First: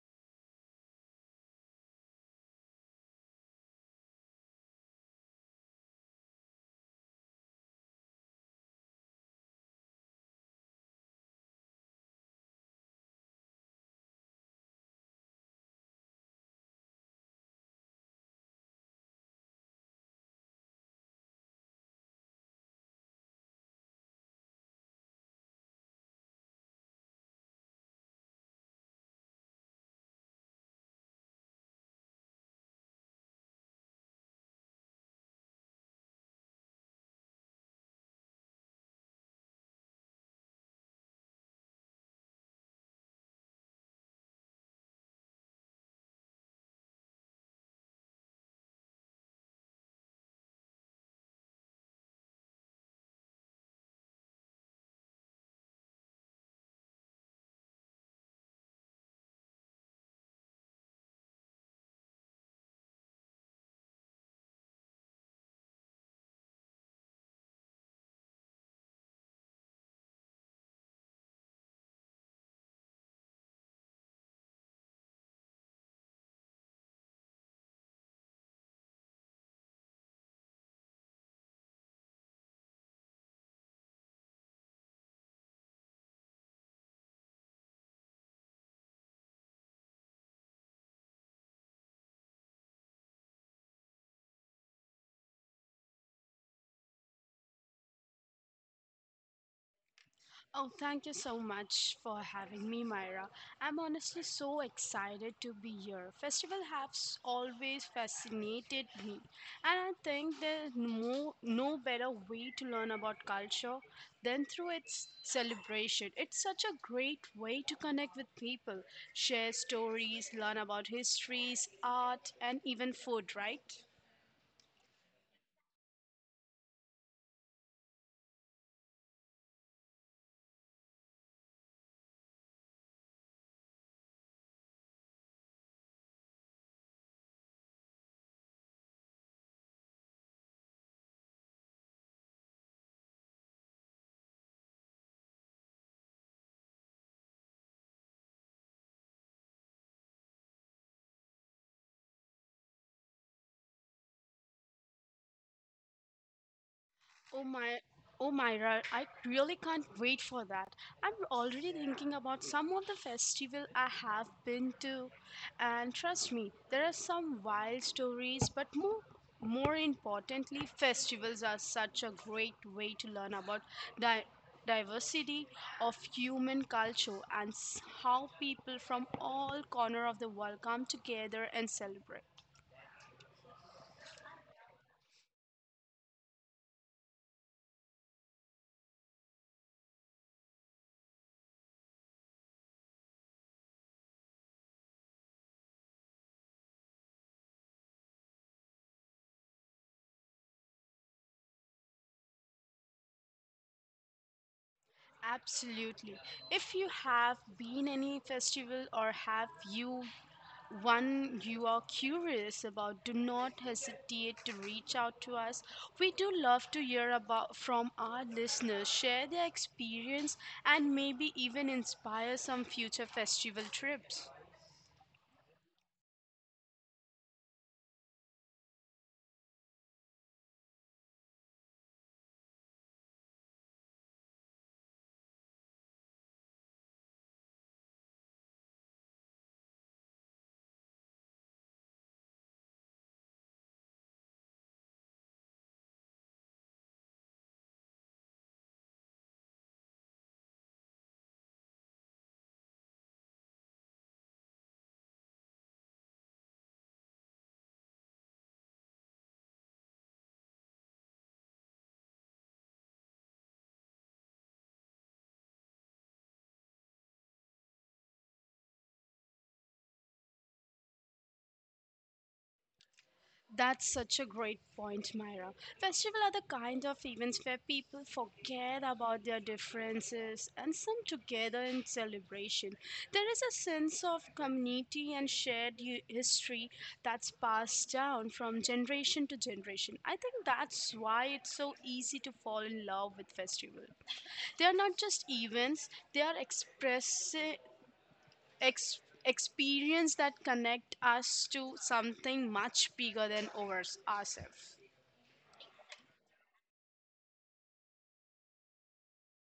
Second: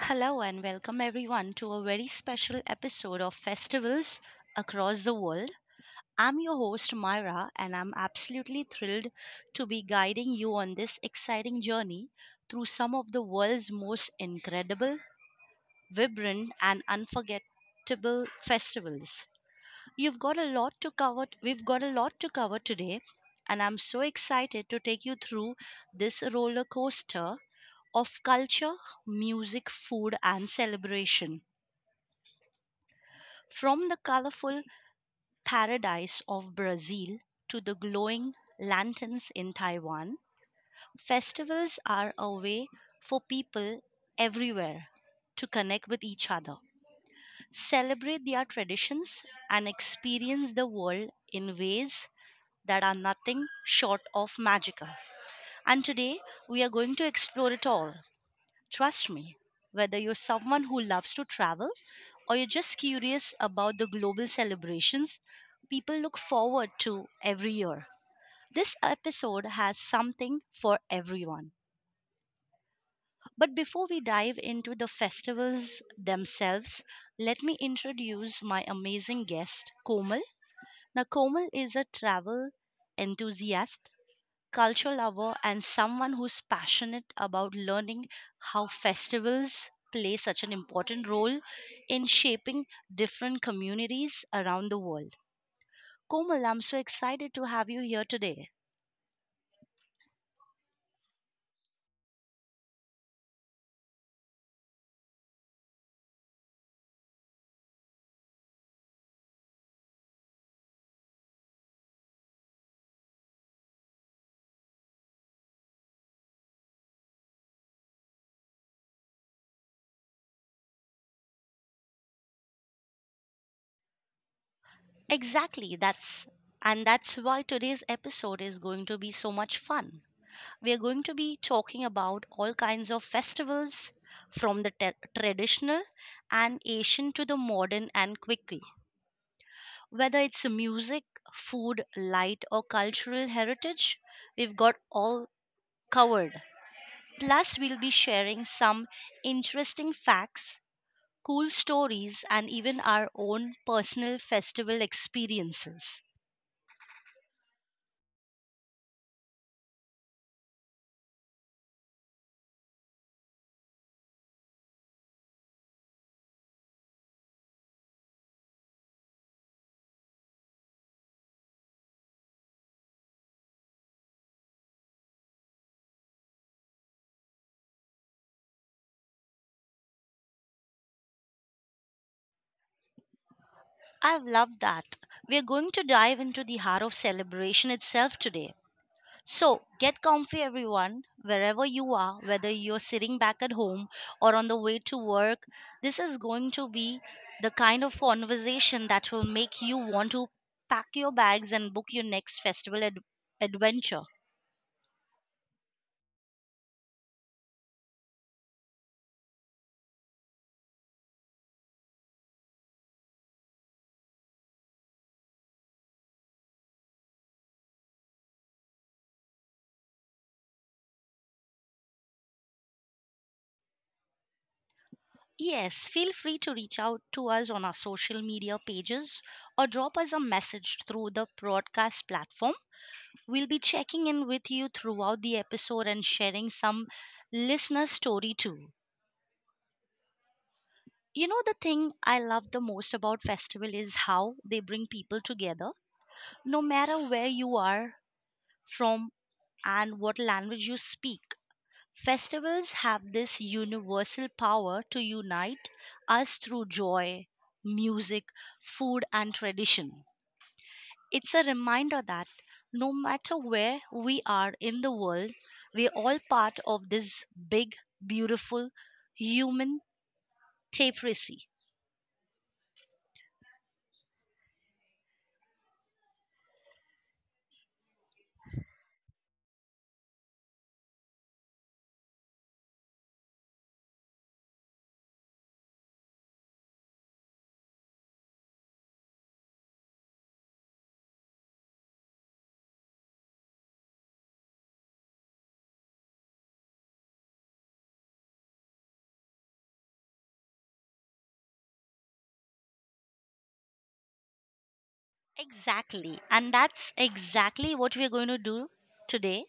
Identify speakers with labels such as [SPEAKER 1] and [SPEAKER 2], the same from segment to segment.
[SPEAKER 1] Hello and welcome everyone to a very special episode of Festivals Across the World. I'm your host Myra and I'm absolutely thrilled to be guiding you on this exciting journey through some of the world's most incredible, vibrant and unforgettable festivals. You've got a lot to cover we've got a lot to cover today and I'm so excited to take you through this roller coaster of culture, music, food and celebration. From the colorful paradise of Brazil to the glowing lanterns in Taiwan, festivals are a way for people everywhere to connect with each other, celebrate their traditions, and experience the world in ways that are nothing short of magical. And today, we are going to explore it all. Trust me, whether you're someone who loves to travel, or you're just curious about the global celebrations people look forward to every year. This episode has something for everyone. But before we dive into the festivals themselves, let me introduce my amazing guest, Komal. Now, Komal is a travel enthusiast culture lover, and someone who's passionate about learning how festivals play such an important role in shaping different communities around the world. Komal, I'm so excited to have you here today.
[SPEAKER 2] Oh, thank you so much for having me, Myra. I'm honestly so excited to be here. Festival has always fascinated me, and I think there's no better way to learn about culture than through its celebration. It's such a great way to connect with people, share stories, learn about histories, art, and even food, right?
[SPEAKER 1] Exactly, that's and that's why today's episode is going to be so much fun. We are going to be talking about all kinds of festivals from the traditional and Asian to the modern and quick. Whether it's music, food, light, or cultural heritage, we've got all covered. Plus, we'll be sharing some interesting facts, cool stories, and even our own personal festival experiences.
[SPEAKER 2] Oh my, oh Myra, I really can't wait for that. I'm already thinking about some of the festival I have been to, and trust me, there are some wild stories, but more importantly, festivals are such a great way to learn about di- diversity of human culture and how people from all corner of the world come together and celebrate.
[SPEAKER 1] I've loved that. We're going to dive into the heart of celebration itself today. So, get comfy, everyone, wherever you are, whether you're sitting back at home or on the way to work. This is going to be the kind of conversation that will make you want to pack your bags and book your next festival adventure.
[SPEAKER 2] Absolutely. If you have been any festival or have you one you are curious about, do not hesitate to reach out to us. We do love to hear about from our listeners, share their experience and maybe even inspire some future festival trips.
[SPEAKER 1] Yes, feel free to reach out to us on our social media pages or drop us a message through the broadcast platform. We'll be checking in with you throughout the episode and sharing some listener story too. You know, the thing I love the most about festival is how they bring people together, no matter where you are from and what language you speak. Festivals have this universal power to unite us through joy, music, food, and tradition. It's a reminder that no matter where we are in the world, we're all part of this big, beautiful human tapestry.
[SPEAKER 2] That's such a great point, Myra. Festivals are the kind of events where people forget about their differences and come together in celebration. There is a sense of community and shared history that's passed down from generation to generation. I think that's why it's so easy to fall in love with festivals. They are not just events; they are ex- experience that connect us to something much bigger than ourselves.
[SPEAKER 1] Exactly. And that's exactly what we're going to do today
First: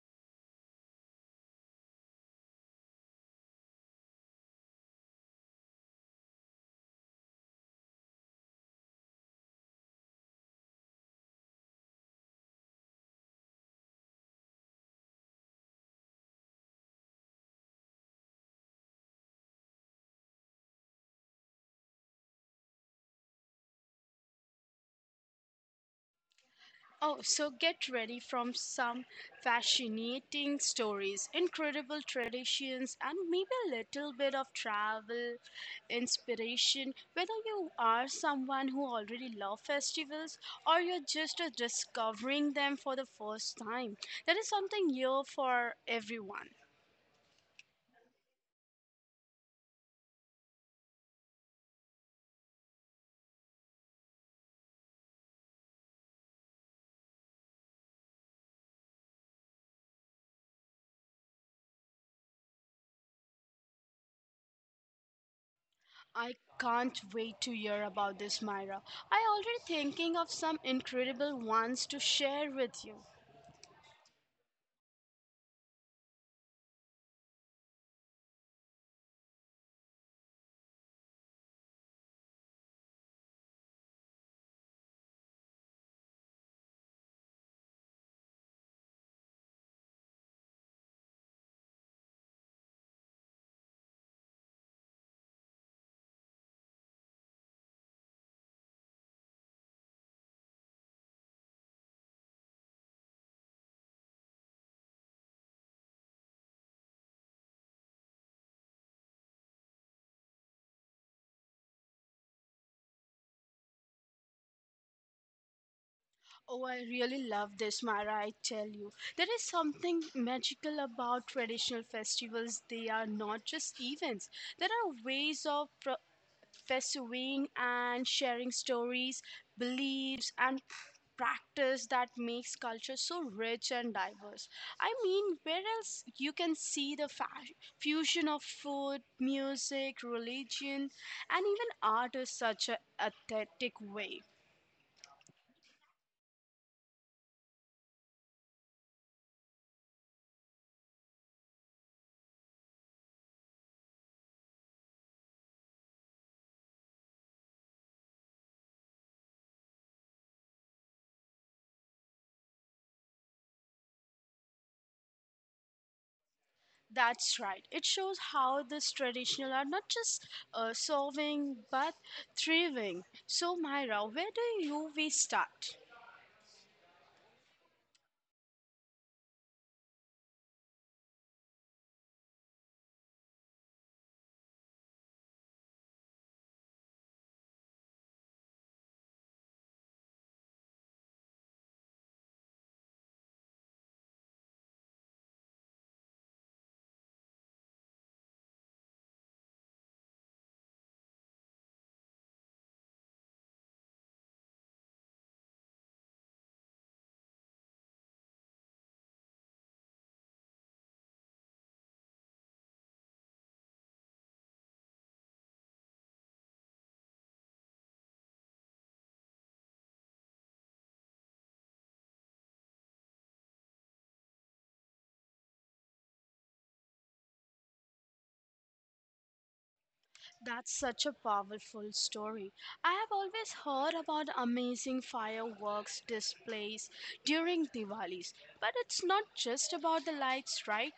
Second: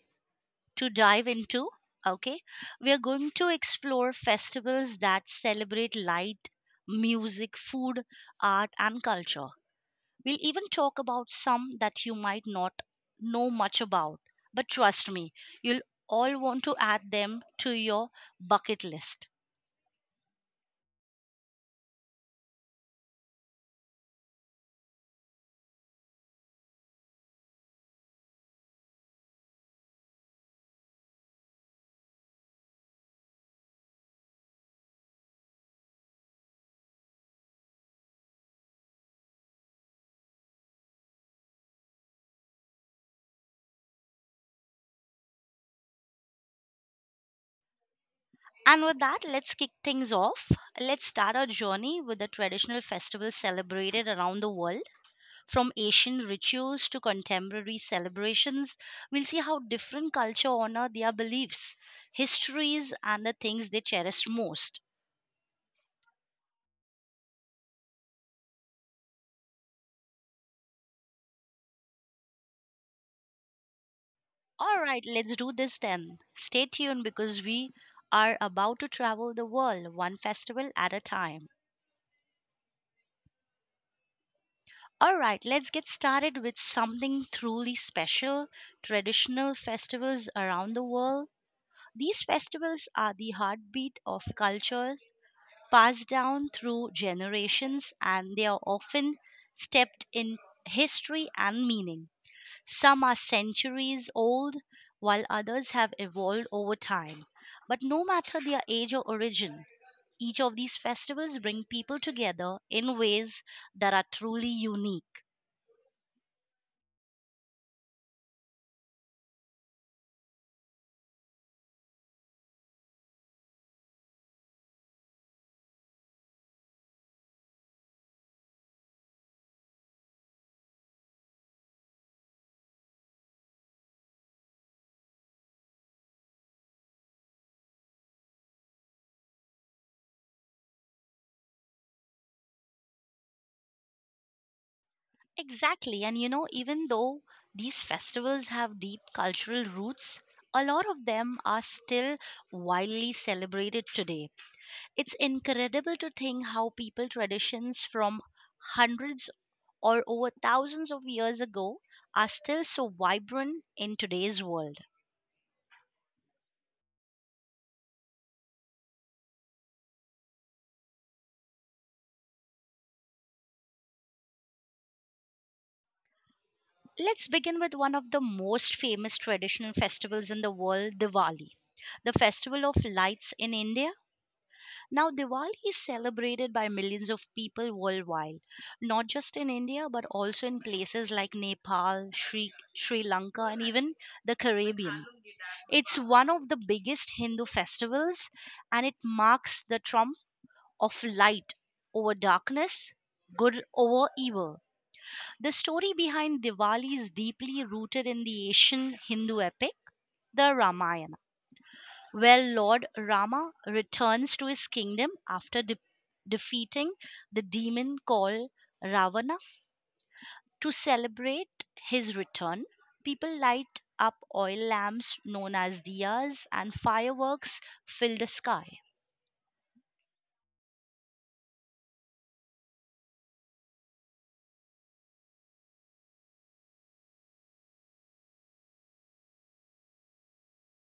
[SPEAKER 1] to dive into. Okay. We are going to explore festivals that celebrate light, music, food, art, and culture. We'll even talk about some that you might not know much about, but trust me, you'll all want to add them to your bucket list.
[SPEAKER 2] Oh, so get ready from some fascinating stories, incredible traditions, and maybe a little bit of travel inspiration. Whether you are someone who already loves festivals or you're just discovering them for the first time, there is something here for everyone.
[SPEAKER 1] And with that, let's kick things off. Let's start our journey with the traditional festivals celebrated around the world, from ancient rituals to contemporary celebrations. We'll see how different culture honor their beliefs, histories, and the things they cherish most.
[SPEAKER 2] I can't wait to hear about this, Myra. I already thinking of some incredible ones to share with you.
[SPEAKER 1] All right, let's do this then. Stay tuned because we are about to travel the world one festival at a time. All right, let's get started with something truly special, traditional festivals around the world. These festivals are the heartbeat of cultures passed down through generations and they are often steeped in history and meaning. Some are centuries old, while others have evolved over time. But no matter their age or origin, each of these festivals bring people together in ways that are truly unique.
[SPEAKER 2] Oh, I really love this, Myra, I tell you. There is something magical about traditional festivals. They are not just events. There are ways of pursuing and sharing stories, beliefs, and practice that makes culture so rich and diverse. I mean, where else you can see the fusion of food, music, religion, and even art in such a authentic way.
[SPEAKER 1] Exactly, and you know, even though these festivals have deep cultural roots, a lot of them are still widely celebrated today. It's incredible to think how people traditions from hundreds or over thousands of years ago are still so vibrant in today's world.
[SPEAKER 2] That's right. It shows how this traditional are not just solving but thriving. So, Myra, where do you we start?
[SPEAKER 1] Let's begin with one of the most famous traditional festivals in the world, Diwali. The festival of lights in India. Now, Diwali is celebrated by millions of people worldwide, not just in India, but also in places like Nepal, Sri Lanka, and even the Caribbean. It's one of the biggest Hindu festivals and it marks the triumph of light over darkness, good over evil. The story behind Diwali is deeply rooted in the ancient Hindu epic, the Ramayana, where Lord Rama returns to his kingdom after defeating the demon called Ravana. To celebrate his return, people light up oil lamps known as diyas and fireworks fill the sky.
[SPEAKER 2] That's such a powerful story. I have always heard about amazing fireworks displays during Diwalis, but it's not just about the lights, right?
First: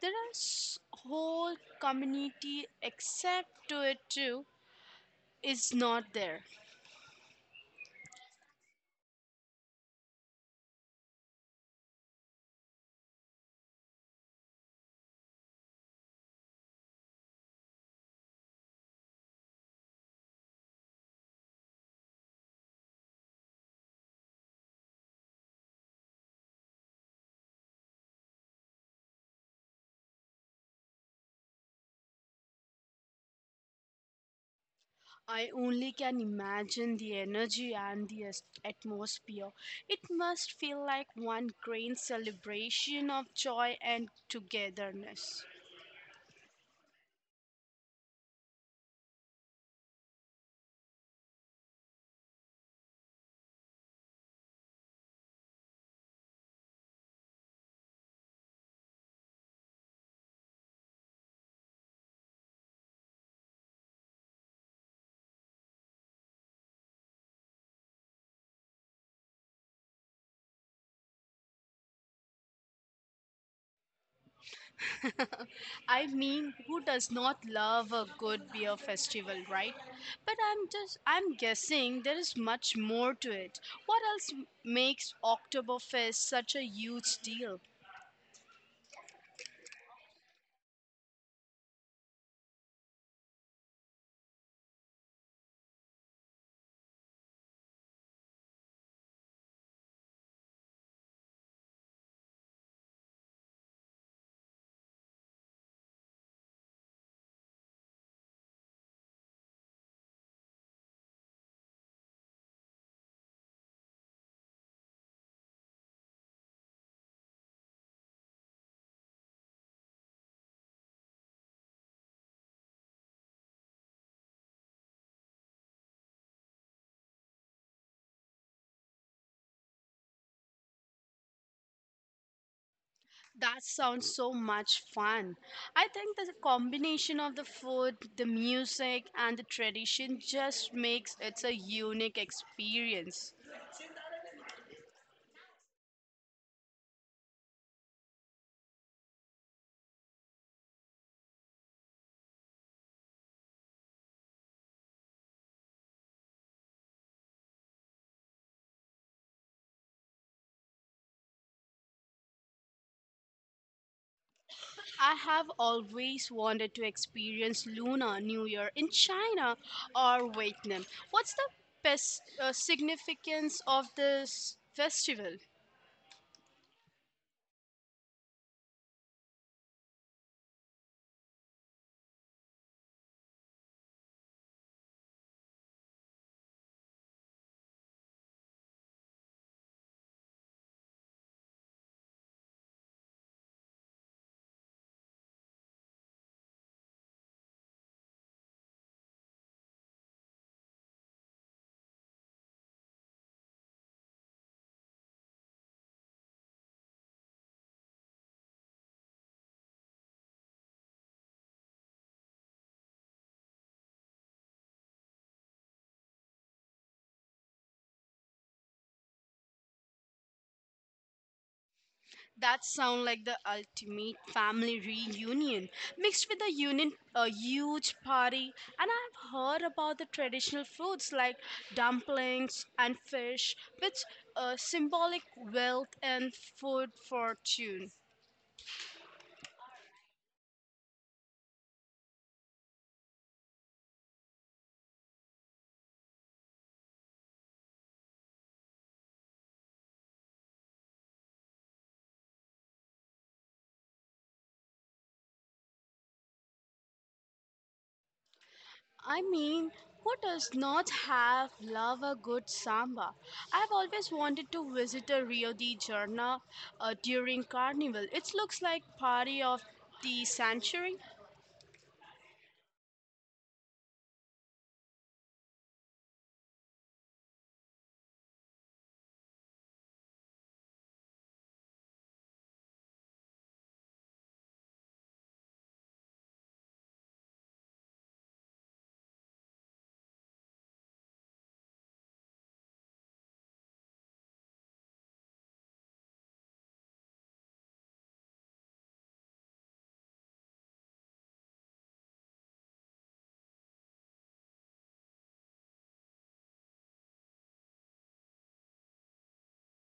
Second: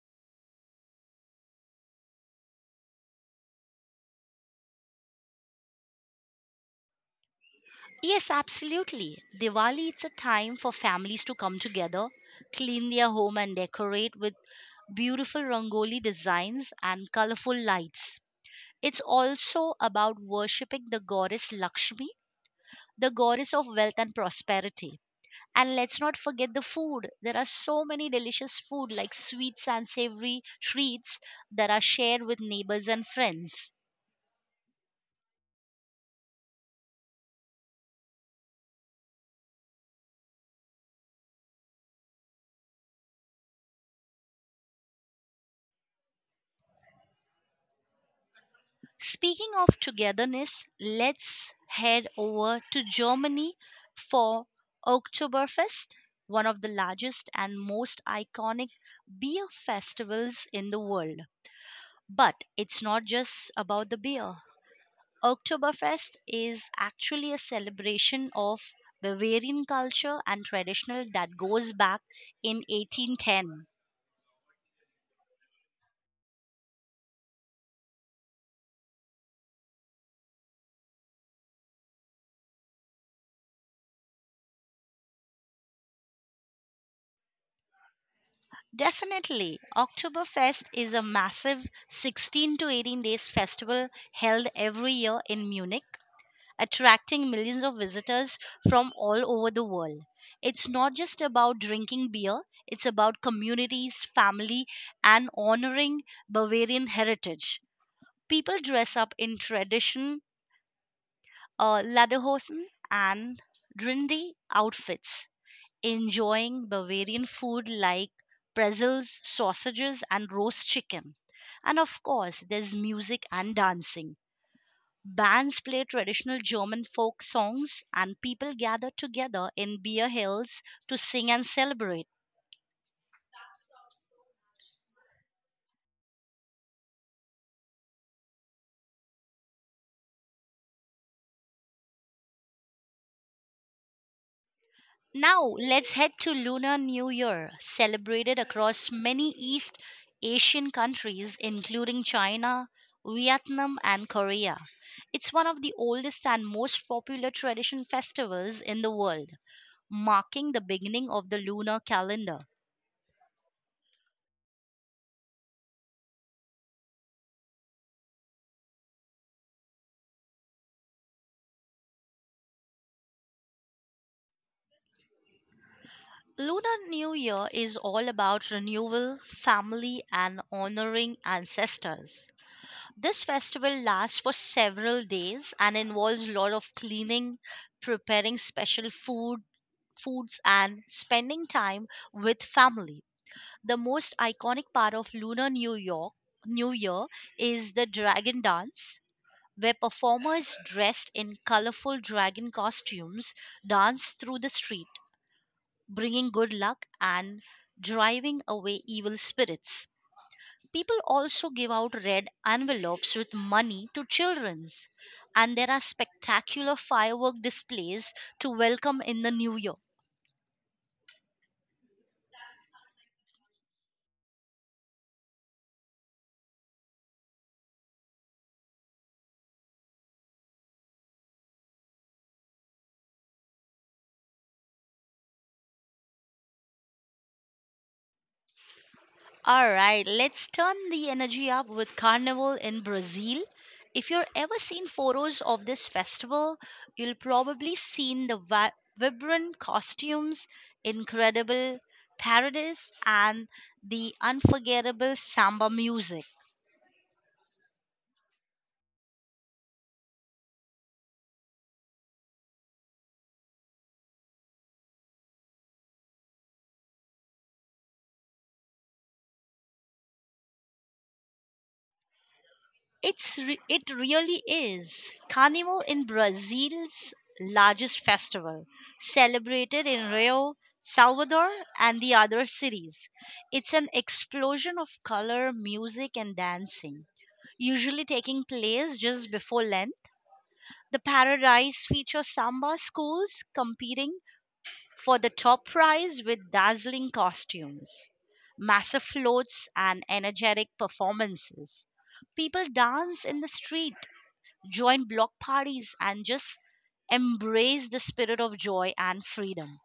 [SPEAKER 2] There are whole community except to it too is not there.
[SPEAKER 1] Yes, absolutely. Diwali it's a time for families to come together, clean their home and decorate with beautiful rangoli designs and colorful lights. It's also about worshipping the goddess Lakshmi, the goddess of wealth and prosperity. And let's not forget the food. There are so many delicious food like sweets and savory treats that are shared with neighbors and friends.
[SPEAKER 2] I only can imagine the energy and the atmosphere. It must feel like one grand celebration of joy and togetherness.
[SPEAKER 1] Speaking of togetherness, let's head over to Germany for Oktoberfest, one of the largest and most iconic beer festivals in the world. But it's not just about the beer. Oktoberfest is actually a celebration of Bavarian culture and traditional that goes back in 1810.
[SPEAKER 2] I mean, who does not love a good beer festival, right? But I'm just I'm guessing there is much more to it. What else makes Oktoberfest such a huge deal?
[SPEAKER 1] Definitely, Oktoberfest is a massive 16 to 18 days festival held every year in Munich, attracting millions of visitors from all over the world. It's not just about drinking beer, it's about communities, family, and honoring Bavarian heritage. People dress up in tradition lederhosen and trendy outfits, enjoying Bavarian food like pretzels, sausages, and roast chicken. And of course, there's music and dancing. Bands play traditional German folk songs, and people gather together in beer hills to sing and celebrate.
[SPEAKER 2] That sounds so much fun. I think the combination of the food, the music, and the tradition just makes it a unique experience.
[SPEAKER 1] Now let's head to Lunar New Year, celebrated across many East Asian countries, including China, Vietnam, and Korea. It's one of the oldest and most popular tradition festivals in the world, marking the beginning of the lunar calendar.
[SPEAKER 2] I have always wanted to experience Lunar New Year in China or Vietnam. What's the best significance of this festival?
[SPEAKER 1] Lunar New Year is all about renewal, family, and honoring ancestors. This festival lasts for several days and involves a lot of cleaning, preparing special foods and spending time with family. The most iconic part of Lunar New York New Year is the dragon dance where performers dressed in colorful dragon costumes dance through the street, bringing good luck and driving away evil spirits. People also give out red envelopes with money to children's, and there are spectacular firework displays to welcome in the new year.
[SPEAKER 2] That sound like the ultimate family reunion mixed with a union a huge party and I've heard about the traditional foods like dumplings and fish which symbolic wealth and food fortune.
[SPEAKER 1] All right, let's turn the energy up with Carnival in Brazil. If you're ever seen photos of this festival, you'll probably seen the vibrant costumes, incredible parades, and the unforgettable samba music.
[SPEAKER 2] I mean, who does not have love a good samba? I've always wanted to visit a Rio de Janeiro during Carnival. It looks like party of the century.
[SPEAKER 1] It really is. Carnival in Brazil's largest festival, celebrated in Rio, Salvador, and the other cities. It's an explosion of color, music, and dancing. Usually taking place just before Lent, the paradise features samba schools competing for the top prize with dazzling costumes, massive floats, and energetic performances. People dance in the street join block parties, and just embrace the spirit of joy and freedom.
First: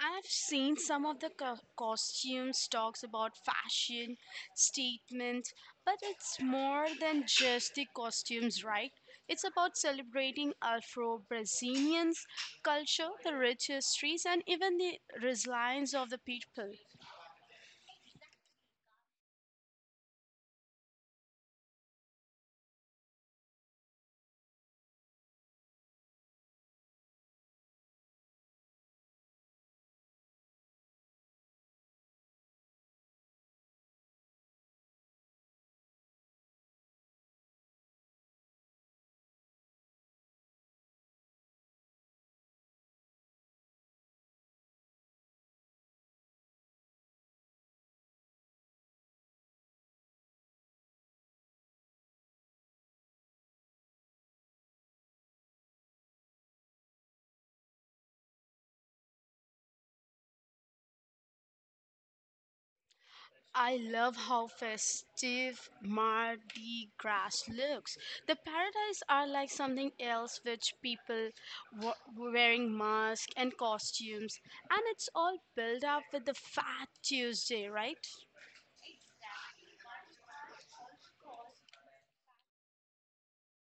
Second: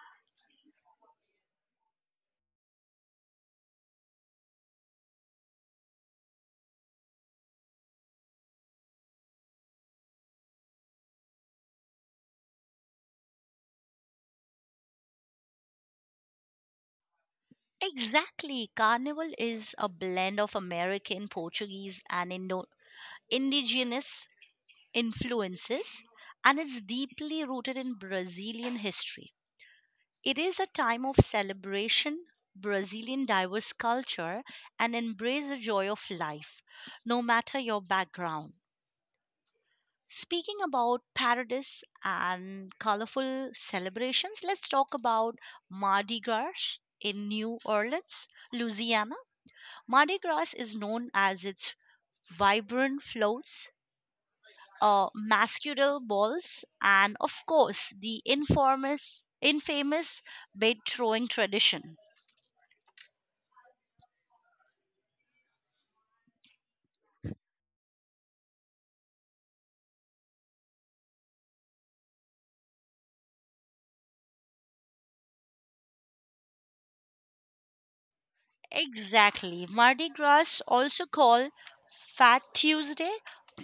[SPEAKER 2] I've seen some of the costumes talks about fashion statements, but it's more than just the costumes, right? It's about celebrating Afro-Brazilians culture, the rich histories, and even the resilience of the people.
[SPEAKER 1] Exactly. Carnival is a blend of American, Portuguese, and indigenous influences, and it's deeply rooted in Brazilian history. It is a time of celebration, Brazilian diverse culture, and embrace the joy of life, no matter your background. Speaking about parades and colorful celebrations, let's talk about Mardi Gras in New Orleans, Louisiana. Mardi Gras is known as its vibrant floats, masquerade balls, and of course, the infamous bait throwing tradition.
[SPEAKER 2] I love how festive Mardi Gras looks. The paradise are like something else, which people wearing masks and costumes, and it's all built up with the Fat Tuesday, right?
[SPEAKER 1] Exactly. Mardi Gras, also called Fat Tuesday,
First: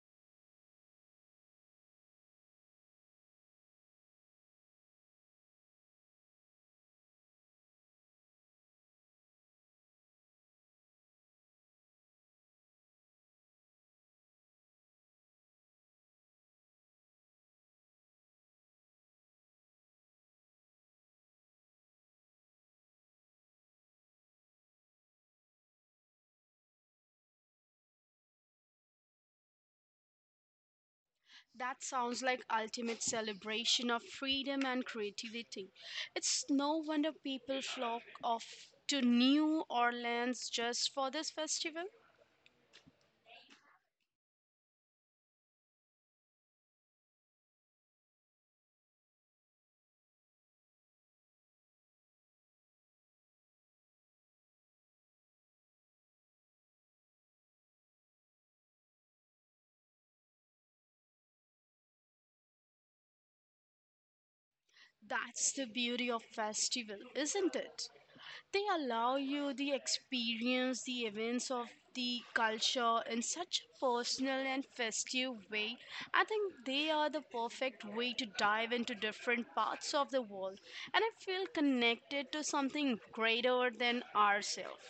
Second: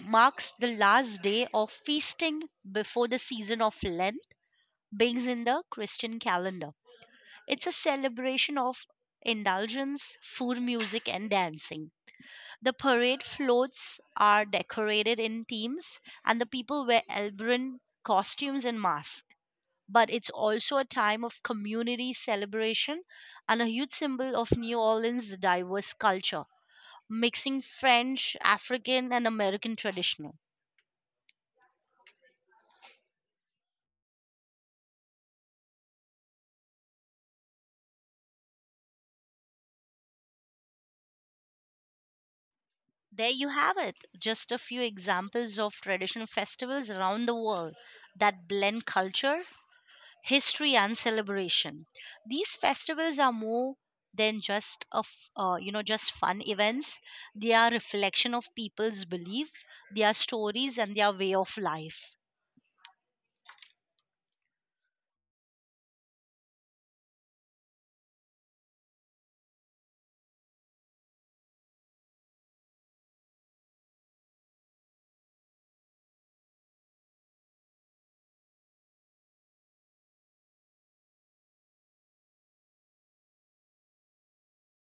[SPEAKER 1] marks the last day of feasting before the season of Lent begins in the Christian calendar. It's a celebration of indulgence, food, music, and dancing. The parade floats are decorated in themes, and the people wear elaborate costumes and masks. But it's also a time of community celebration and a huge symbol of New Orleans' diverse culture mixing French, African, and American traditional.
[SPEAKER 2] That sounds like ultimate celebration of freedom and creativity. It's no wonder people flock off to New Orleans just for this festival.
[SPEAKER 1] There you have it, just a few examples of traditional festivals around the world that blend culture, history, and celebration. These festivals are more than just of you know just fun events, they are reflection of people's belief, their stories and their way of life.
[SPEAKER 2] That's the beauty of festival, isn't it? They allow you the experience, the events of the culture in such a personal and festive way. I think they are the perfect way to dive into different parts of the world, and I feel connected to something greater than ourselves.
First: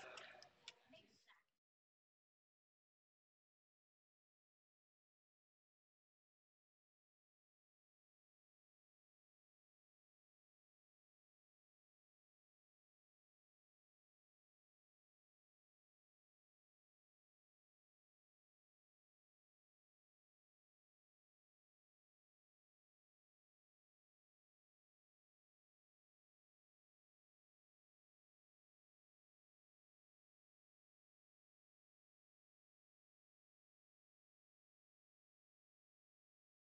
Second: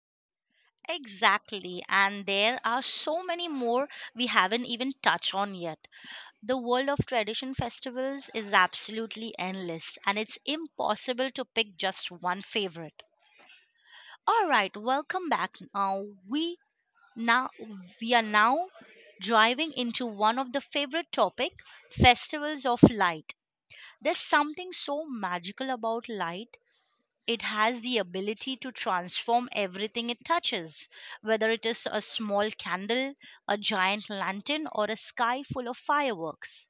[SPEAKER 1] Exactly, and there are so many more we haven't even touched on yet. The world of tradition festivals is absolutely endless, and it's impossible to pick just one favorite. All right, welcome back. Now we are now driving into one of the favorite topic, festivals of light. There's something so magical about light. It has the ability to transform everything it touches, whether it is a small candle, a giant lantern, or a sky full of fireworks.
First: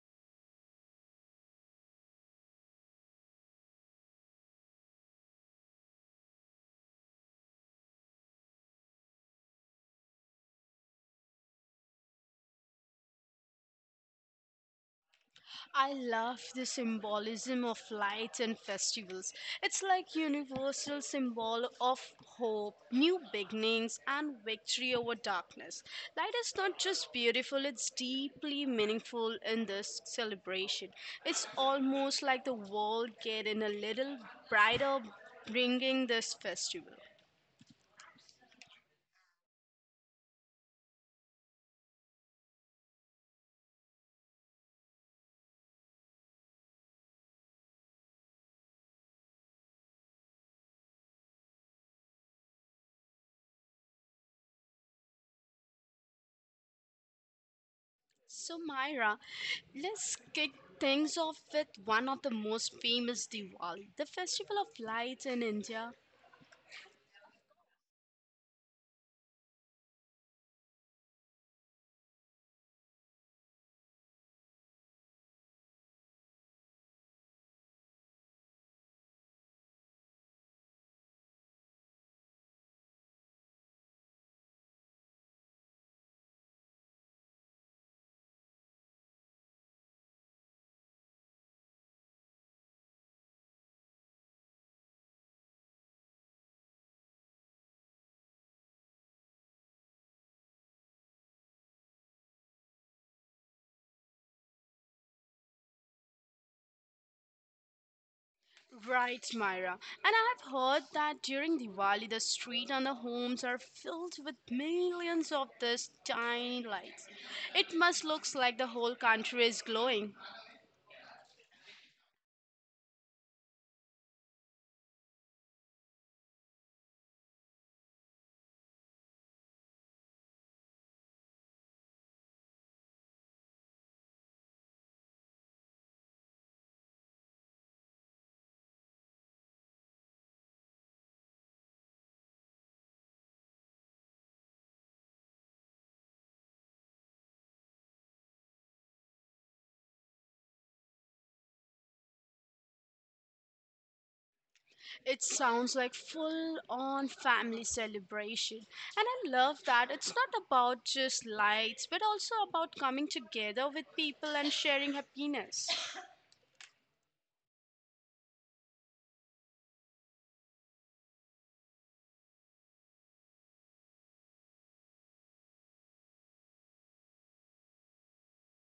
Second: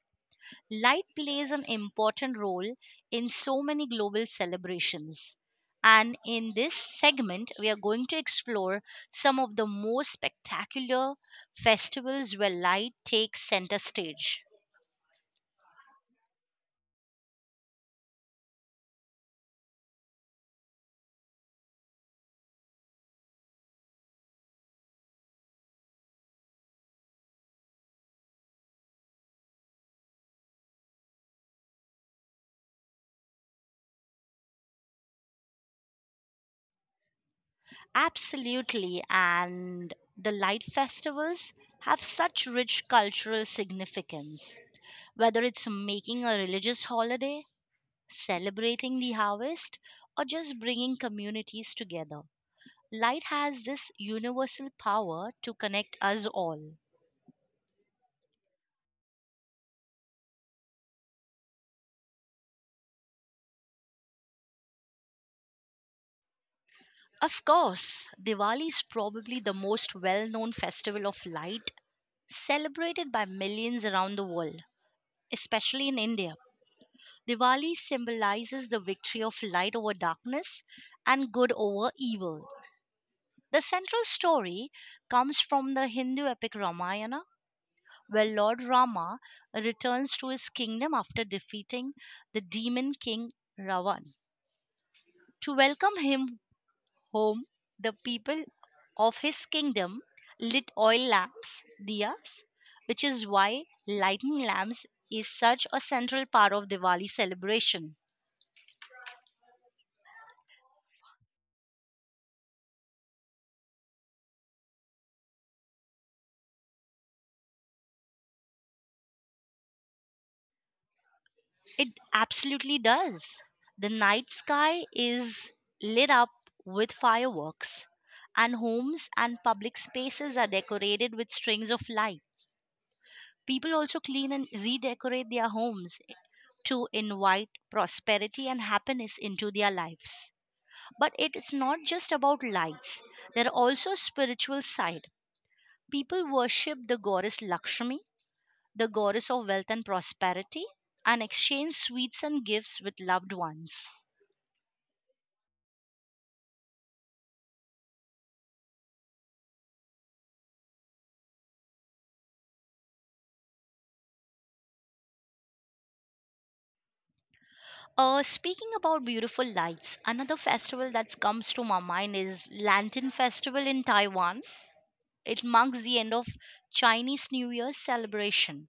[SPEAKER 1] Light plays an important role in so many global celebrations. And in this segment, we are going to explore some of the most spectacular festivals where light takes center stage.
[SPEAKER 2] I love the symbolism of lights and festivals. It's like universal symbol of hope, new beginnings and victory over darkness. Light is not just beautiful, it's deeply meaningful in this celebration. It's almost like the world getting a little brighter bringing this festival.
[SPEAKER 1] Absolutely. And the light festivals have such rich cultural significance. Whether it's making a religious holiday, celebrating the harvest, or just bringing communities together. Light has this universal power to connect us all.
[SPEAKER 2] So Myra, let's kick things off with one of the most famous Diwali, the festival of lights in India.
[SPEAKER 1] Of course, Diwali is probably the most well known festival of light, celebrated by millions around the world, especially in India. Diwali symbolizes the victory of light over darkness and good over evil. The central story comes from the Hindu epic Ramayana, where Lord Rama returns to his kingdom after defeating the demon king Ravan. To welcome him home, the people of his kingdom lit oil lamps, diyas, which is why lighting lamps is such a central part of Diwali celebration.
[SPEAKER 2] Right, Myra. And I have heard that during Diwali, the street and the homes are filled with millions of these tiny lights. It must looks like the whole country is glowing.
[SPEAKER 1] It absolutely does. The night sky is lit up with fireworks, and homes and public spaces are decorated with strings of light. People also clean and redecorate their homes to invite prosperity and happiness into their lives. But it's not just about lights. There are also spiritual side. People worship the goddess Lakshmi, the goddess of wealth and prosperity, and exchange sweets and gifts with loved ones.
[SPEAKER 2] It sounds like full-on family celebration. And I love that it's not about just lights, but also about coming together with people and sharing happiness.
[SPEAKER 1] Speaking about beautiful lights, another festival that comes to my mind is Lantern Festival in Taiwan. It marks the end of Chinese New Year celebration,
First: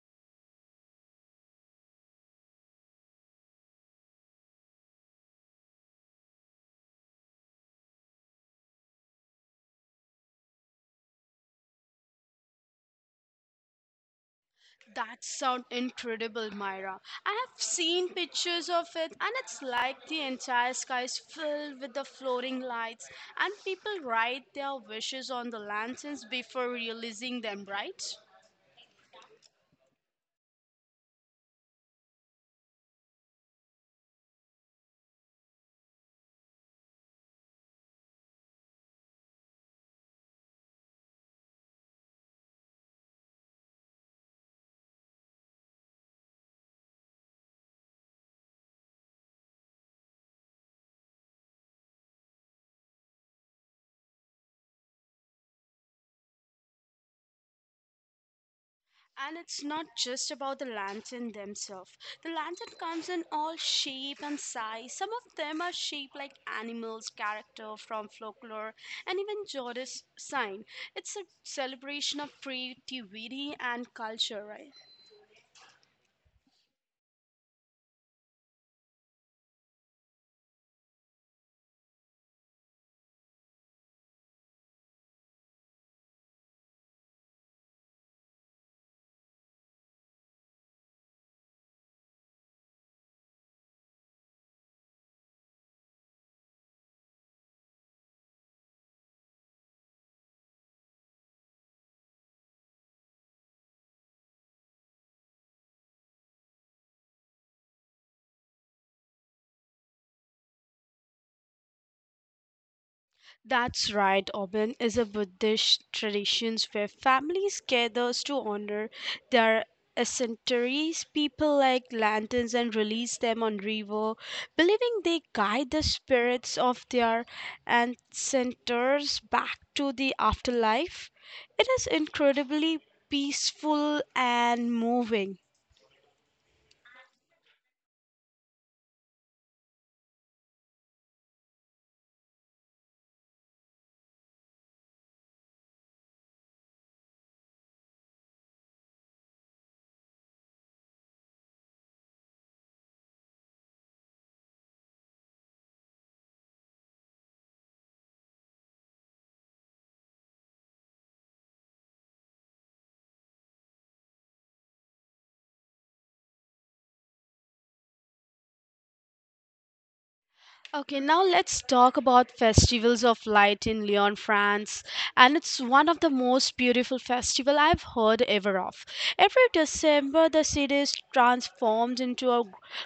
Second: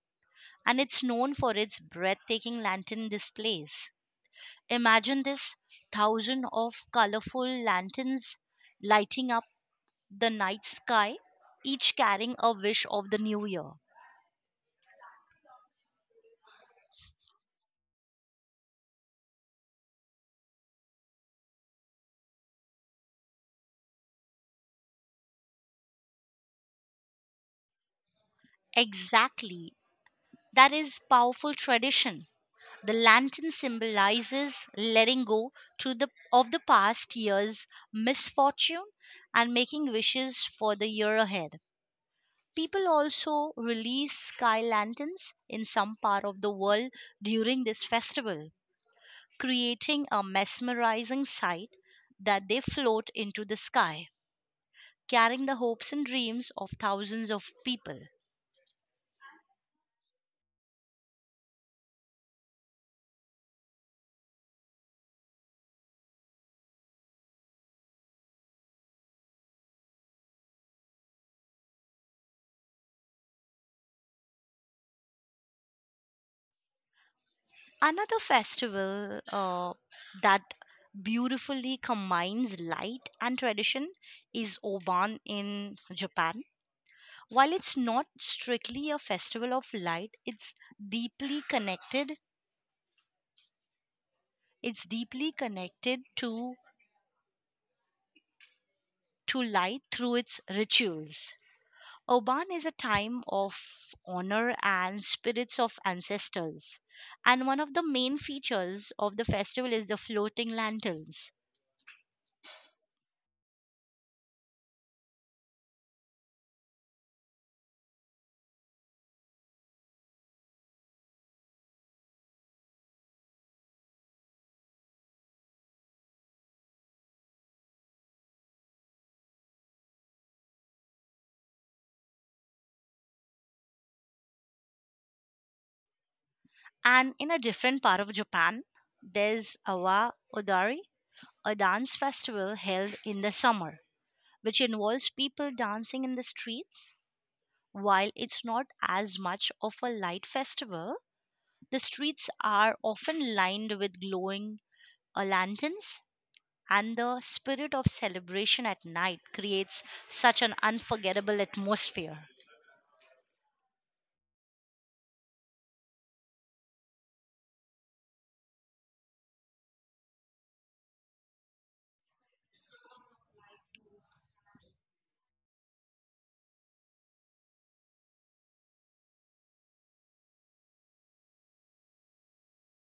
[SPEAKER 1] and it's known for its breathtaking lantern displays. Imagine this thousand of colorful lanterns lighting up the night sky, each carrying a wish of the new year.
[SPEAKER 2] That sounds incredible, Myra. I have seen pictures of it, and it's like the entire sky is filled with the floating lights, and people write their wishes on the lanterns before releasing them, right?
[SPEAKER 1] Exactly. That is powerful tradition. The lantern symbolizes letting go to the of the past year's misfortune and making wishes for the year ahead. People also release sky lanterns in some part of the world during this festival, creating a mesmerizing sight that they float into the sky, carrying the hopes and dreams of thousands of people.
[SPEAKER 2] And it's not just about the lantern themselves. The lantern comes in all shape and size. Some of them are shaped like animals, character from folklore, and even Jordan's sign. It's a celebration of creativity and culture, right?
[SPEAKER 1] Another festival that beautifully combines light and tradition is Oban in Japan. While it's not strictly a festival of light, it's deeply connected. It's deeply connected to light through its rituals. Oban is a time of honor and spirits of ancestors. And one of the main features of the festival is the floating lanterns.
[SPEAKER 2] That's right, Oban is a Buddhist tradition where families gathers to honor their ascentaries, people light lanterns and release them on river, believing they guide the spirits of their ancestors back to the afterlife. It is incredibly peaceful and moving.
[SPEAKER 1] And in a different part of Japan, there's Awa Odari, a dance festival held in the summer, which involves people dancing in the streets. While it's not as much of a light festival, the streets are often lined with glowing lanterns, and the spirit of celebration at night creates such an unforgettable atmosphere.
[SPEAKER 2] Okay, now let's talk about Festivals of Light in Lyon, France. And it's one of the most beautiful festival I've heard ever of. Every December, the city is transformed into a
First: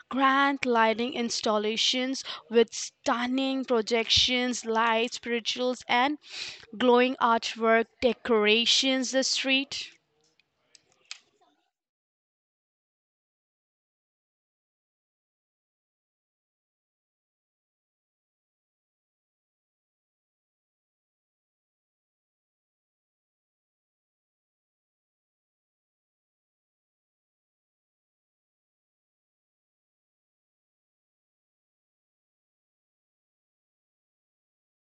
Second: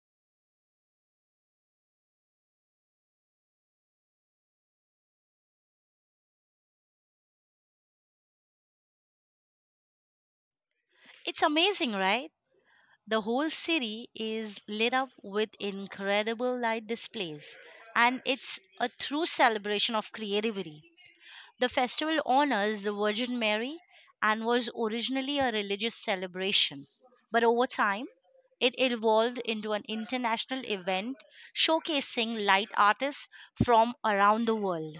[SPEAKER 2] grand lighting installations with stunning projections, lights, spirituals, and glowing artwork decorations the street.
[SPEAKER 1] It's amazing, right? The whole city is lit up with incredible light displays, and it's a true celebration of creativity. The festival honors the Virgin Mary and was originally a religious celebration, but over time, it evolved into an international event showcasing light artists from around the world.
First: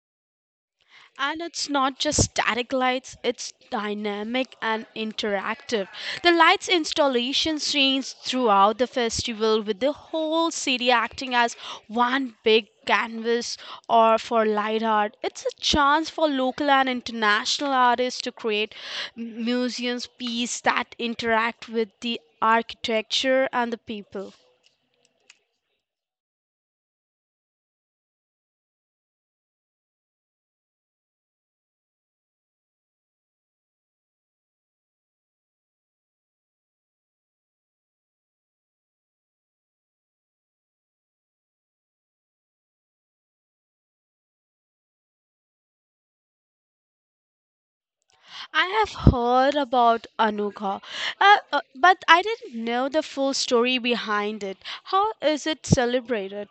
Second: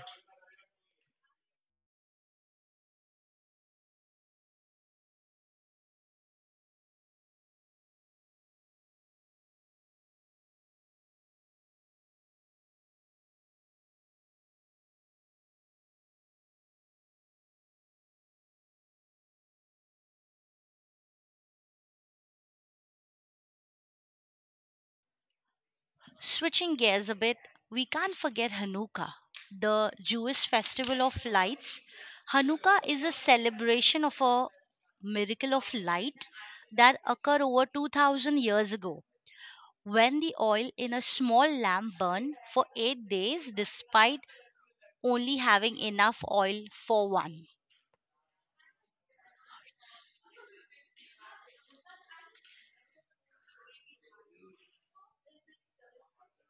[SPEAKER 2] And it's not just static lights, it's dynamic and interactive. The lights installations change throughout the festival with the whole city acting as one big canvas or for light art. It's a chance for local and international artists to create museums piece that interact with the architecture and the people.
[SPEAKER 1] Switching gears a bit, we can't forget Hanukkah, the Jewish festival of lights. Hanukkah is a celebration of a miracle of light that occurred over 2000 years ago, when the oil in a small lamp burned for 8 days despite only having enough oil for one.
[SPEAKER 2] I have heard about Anuga, but I didn't know the full story behind it. How is it celebrated?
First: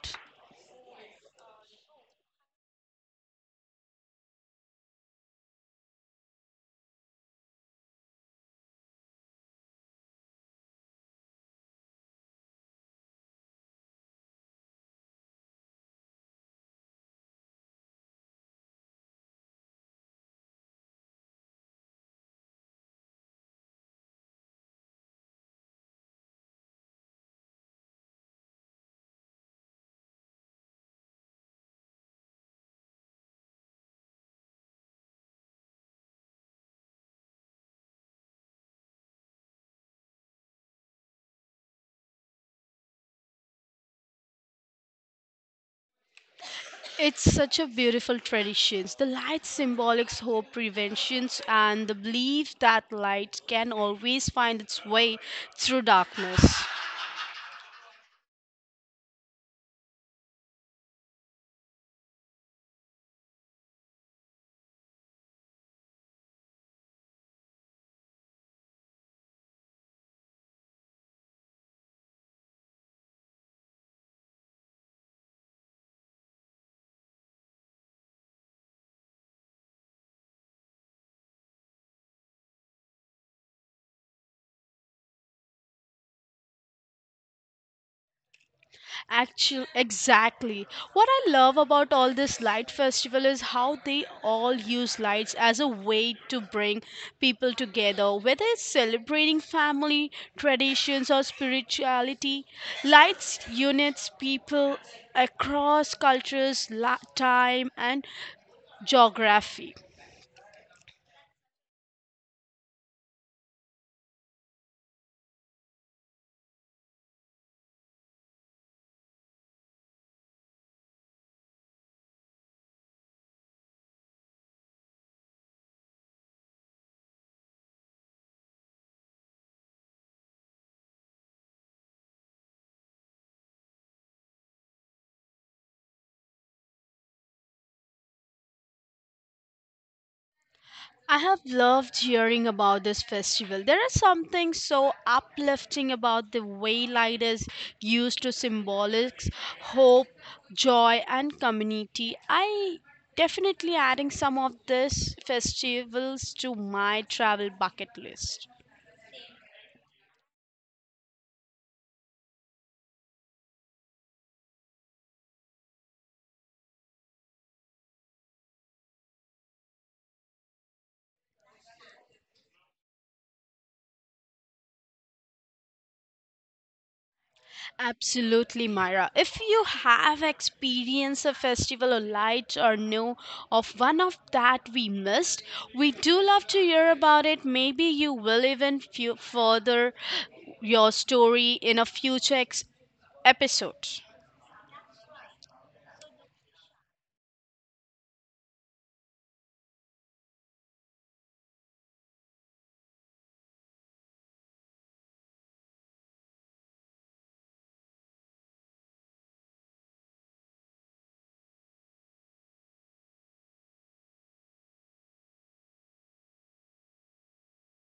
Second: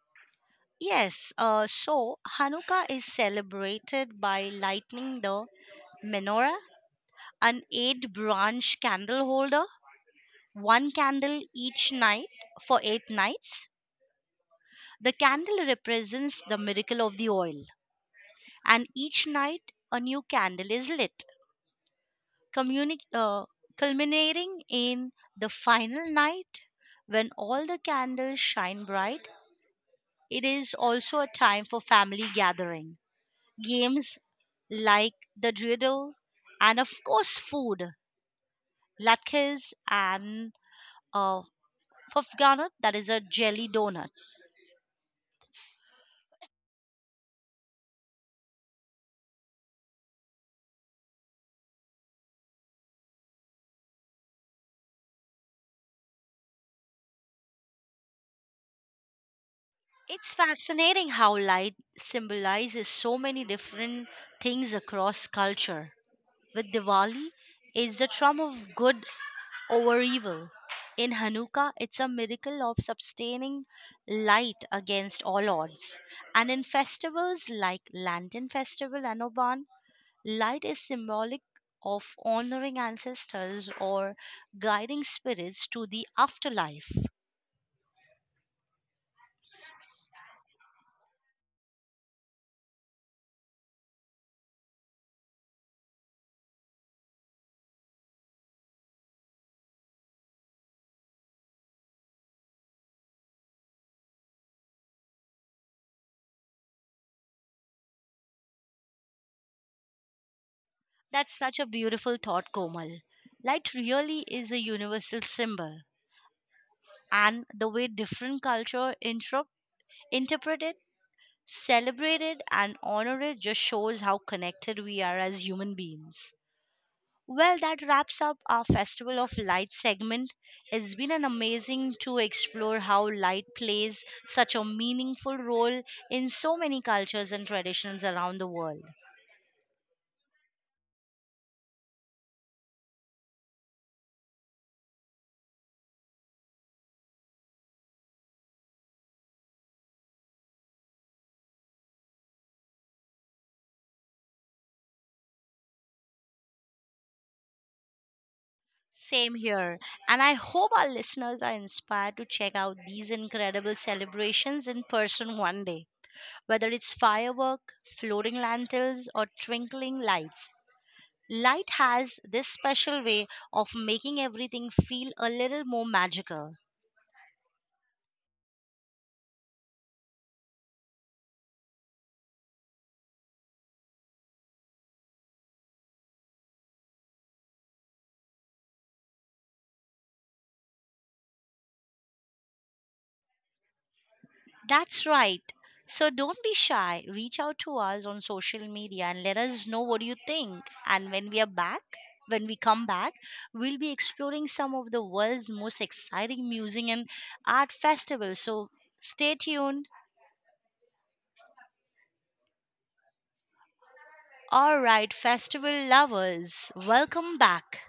[SPEAKER 1] Yes, so Hanukkah is celebrated by lighting the menorah, an eight branch candle holder, one candle each night for 8 nights. The candle represents the miracle of the oil, and each night a new candle is lit, communi- uh, culminating in the final night when all the candles shine bright. It is also a time for family gathering, games like the dreidel, and of course, food, latkes, and uh, fufganot, that is a jelly donut.
[SPEAKER 2] It's such a beautiful tradition. The light symbolics hope preventions and the belief that light can always find its way through darkness.
[SPEAKER 1] It's fascinating how light symbolizes so many different things across culture. With Diwali, it's the triumph of good over evil. In Hanukkah, it's a miracle of sustaining light against all odds. And in festivals like Lantern Festival and Oban, light is symbolic of honoring ancestors or guiding spirits to the afterlife.
[SPEAKER 2] Exactly. What I love about all this light festival is how they all use lights as a way to bring people together. Whether it's celebrating family, traditions, or spirituality, lights unites people across cultures, time, and geography.
[SPEAKER 1] That's such a beautiful thought, Komal. Light really is a universal symbol, and the way different cultures interpret it, celebrate it, and honor it just shows how connected we are as human beings. Well, that wraps up our Festival of Light segment. It's been an amazing to explore how light plays such a meaningful role in so many cultures and traditions around the world.
[SPEAKER 2] I have loved hearing about this festival. There is something so uplifting about the way light is used to symbolics, hope, joy, and community. I definitely adding some of these festivals to my travel bucket list.
[SPEAKER 1] Same here. And I hope our listeners are inspired to check out these incredible celebrations in person one day, whether it's firework, floating lanterns, or twinkling lights. Light has this special way of making everything feel a little more magical.
[SPEAKER 2] Absolutely, Myra. If you have experienced a festival or light or know of one of that we missed, we do love to hear about it. Maybe you will even further your story in a future episode.
[SPEAKER 1] That's right. So don't be shy. Reach out to us on social media and let us know what you think. And when we come back, we'll be exploring some of the world's most exciting music and art festivals. So stay tuned. All right, festival lovers, welcome back.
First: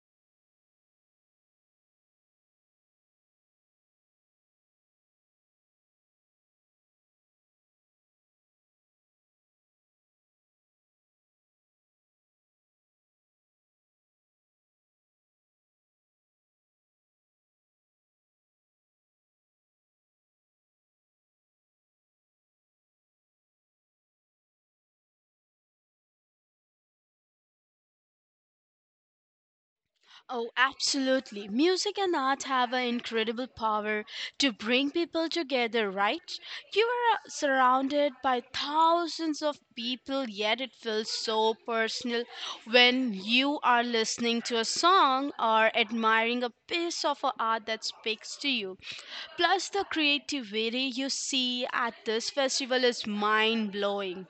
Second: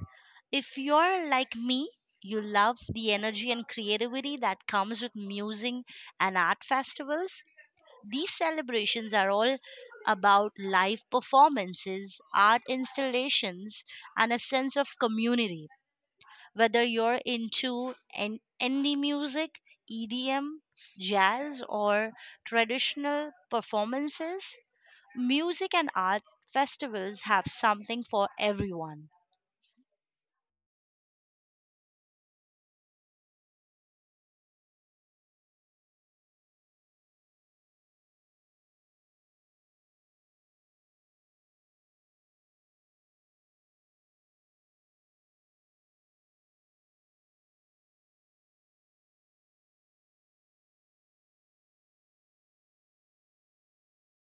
[SPEAKER 1] If you're like me, you love the energy and creativity that comes with music and art festivals. These celebrations are all about live performances, art installations, and a sense of community. Whether you're into an indie music, EDM, jazz, or traditional performances, music and art festivals have something for everyone.
[SPEAKER 2] Oh, absolutely. Music and art have an incredible power to bring people together, right? You are surrounded by thousands of people, yet it feels so personal when you are listening to a song or admiring a piece of art that speaks to you. Plus, the creativity you see at this festival is mind blowing.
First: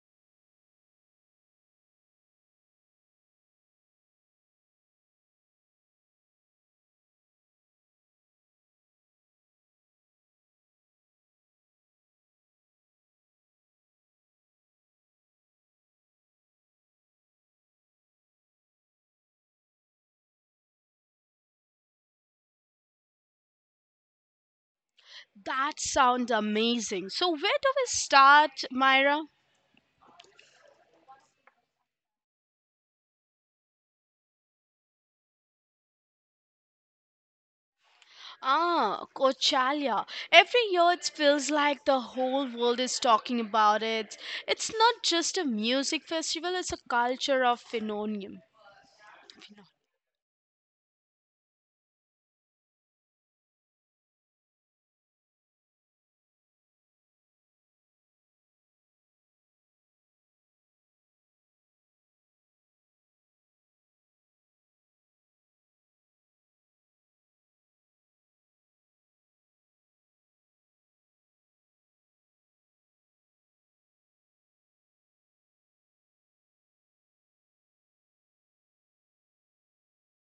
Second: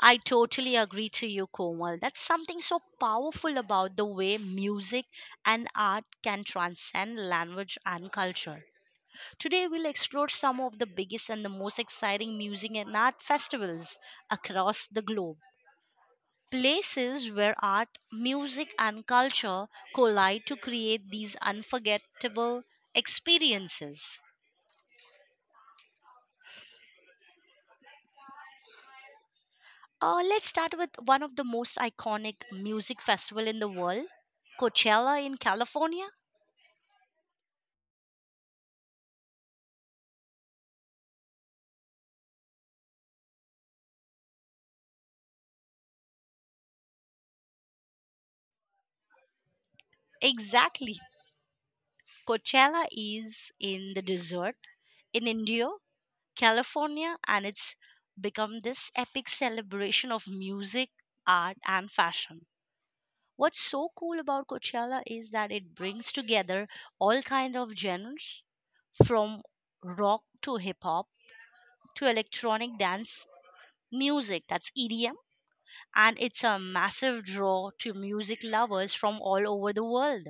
[SPEAKER 1] I totally agree to you, Komal. That's something so powerful about the way music and art can transcend language and culture. Today, we'll explore some of the biggest and the most exciting music and art festivals across the globe. Places where art, music, and culture collide to create these unforgettable experiences.
[SPEAKER 2] That sounds amazing. So, where do we start, Myra?
[SPEAKER 1] Let's start with one of the most iconic music festival in the world, Coachella in California.
[SPEAKER 2] Ah, Coachella. Every year it feels like the whole world is talking about it. It's not just a music festival, it's a culture of phenomenon.
[SPEAKER 1] Exactly. Coachella is in the desert in India California, and it's become this epic celebration of music, art, and fashion. What's so cool about Coachella is that it brings together all kind of genres, from rock to hip hop to electronic dance music, that's EDM, and it's a massive draw to music lovers from all over the world.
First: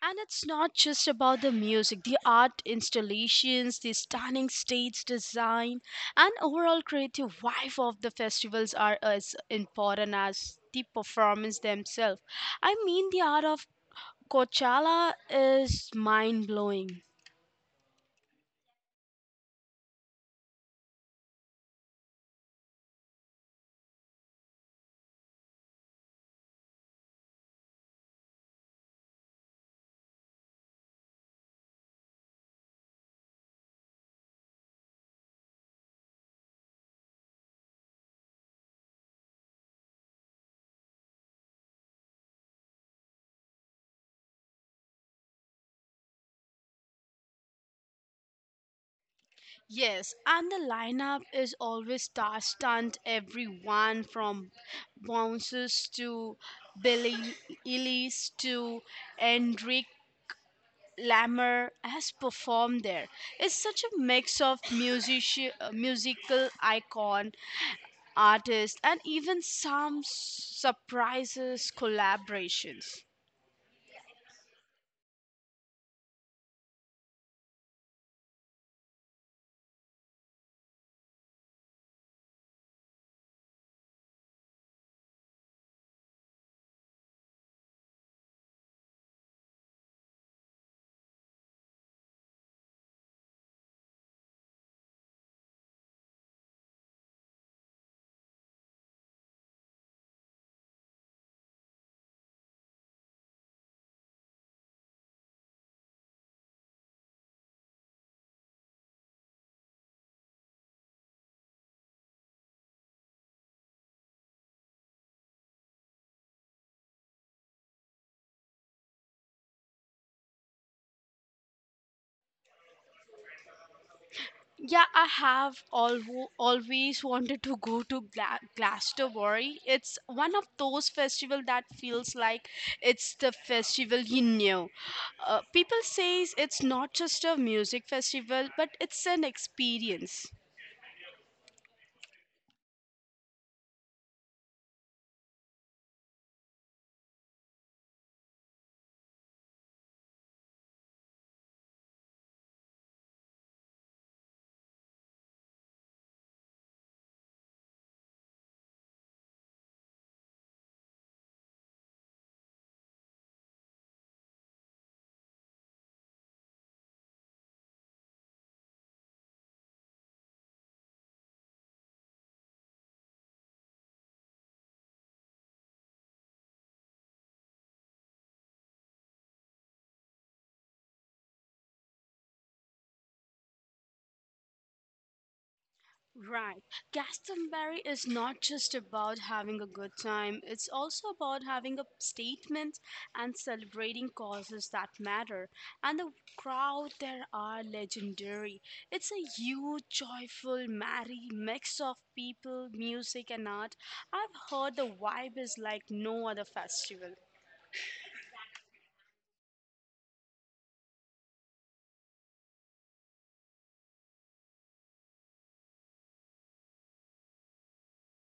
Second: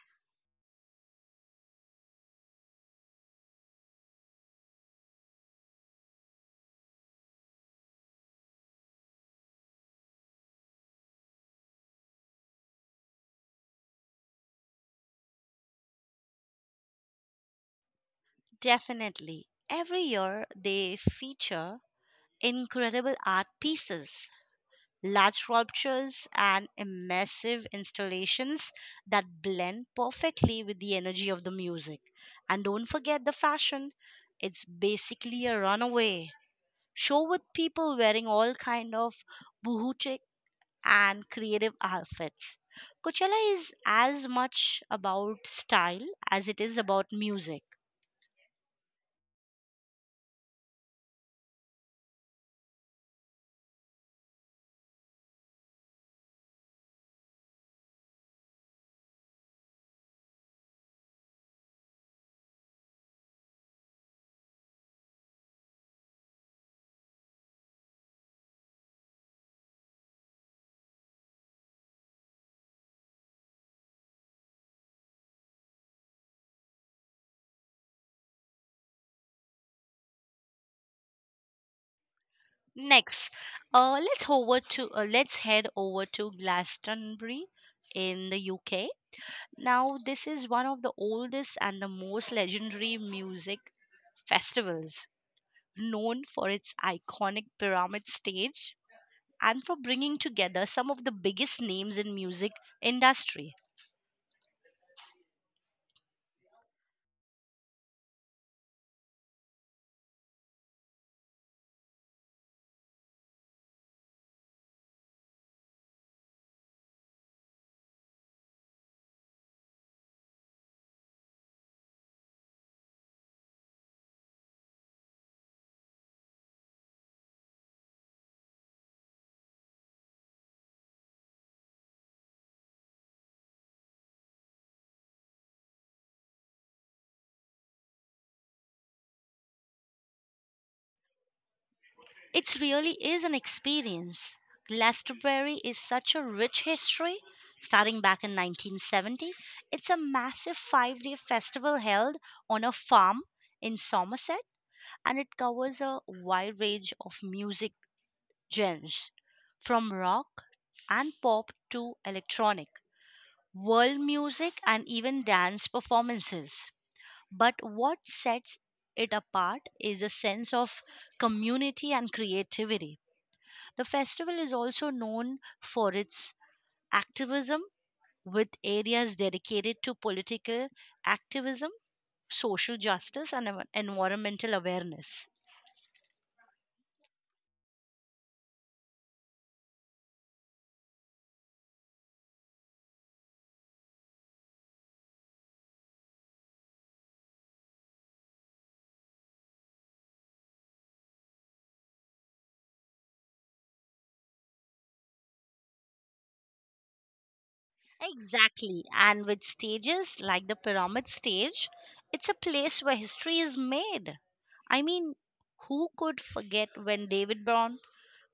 [SPEAKER 2] And it's not just about the music, the art installations, the stunning stage design, and overall creative vibe of the festivals are as important as the performance themselves. I mean, the art of Coachella is mind blowing.
[SPEAKER 1] Definitely. Every year they feature incredible art pieces, large sculptures, and immersive installations that blend perfectly with the energy of the music. And don't forget the fashion. It's basically a runaway show with people wearing all kind of boutique and creative outfits. Coachella is as much about style as it is about music.
[SPEAKER 2] Yes, and the lineup is always star stunt everyone from Bounces to Billy Ellis to Enric Lammer has performed there. It's such a mix of music, musical icon, artist, and even some surprises collaborations.
[SPEAKER 1] Next, let's head over to Glastonbury in the UK. Now, this is one of the oldest and the most legendary music festivals, known for its iconic pyramid stage and for bringing together some of the biggest names in music industry.
[SPEAKER 2] Yeah, I have alwo always wanted to go to Glastonbury. It's one of those festival that feels like it's the festival you knew. People says it's not just a music festival, but it's an experience.
[SPEAKER 1] It really is an experience. Glastonbury is such a rich history. Starting back in 1970, it's a massive 5-day festival held on a farm in Somerset, and it covers a wide range of music genres from rock and pop to electronic, world music, and even dance performances. But what sets it apart is a sense of community and creativity. The festival is also known for its activism, with areas dedicated to political activism, social justice, and environmental awareness.
[SPEAKER 2] Right. Glastonbury is not just about having a good time, it's also about having a statement and celebrating causes that matter. And the crowd there are legendary. It's a huge, joyful, merry mix of people, music, and art. I've heard the vibe is like no other festival.
[SPEAKER 1] Exactly. And with stages like the pyramid stage, it's a place where history is made. I mean, who could forget when David Brown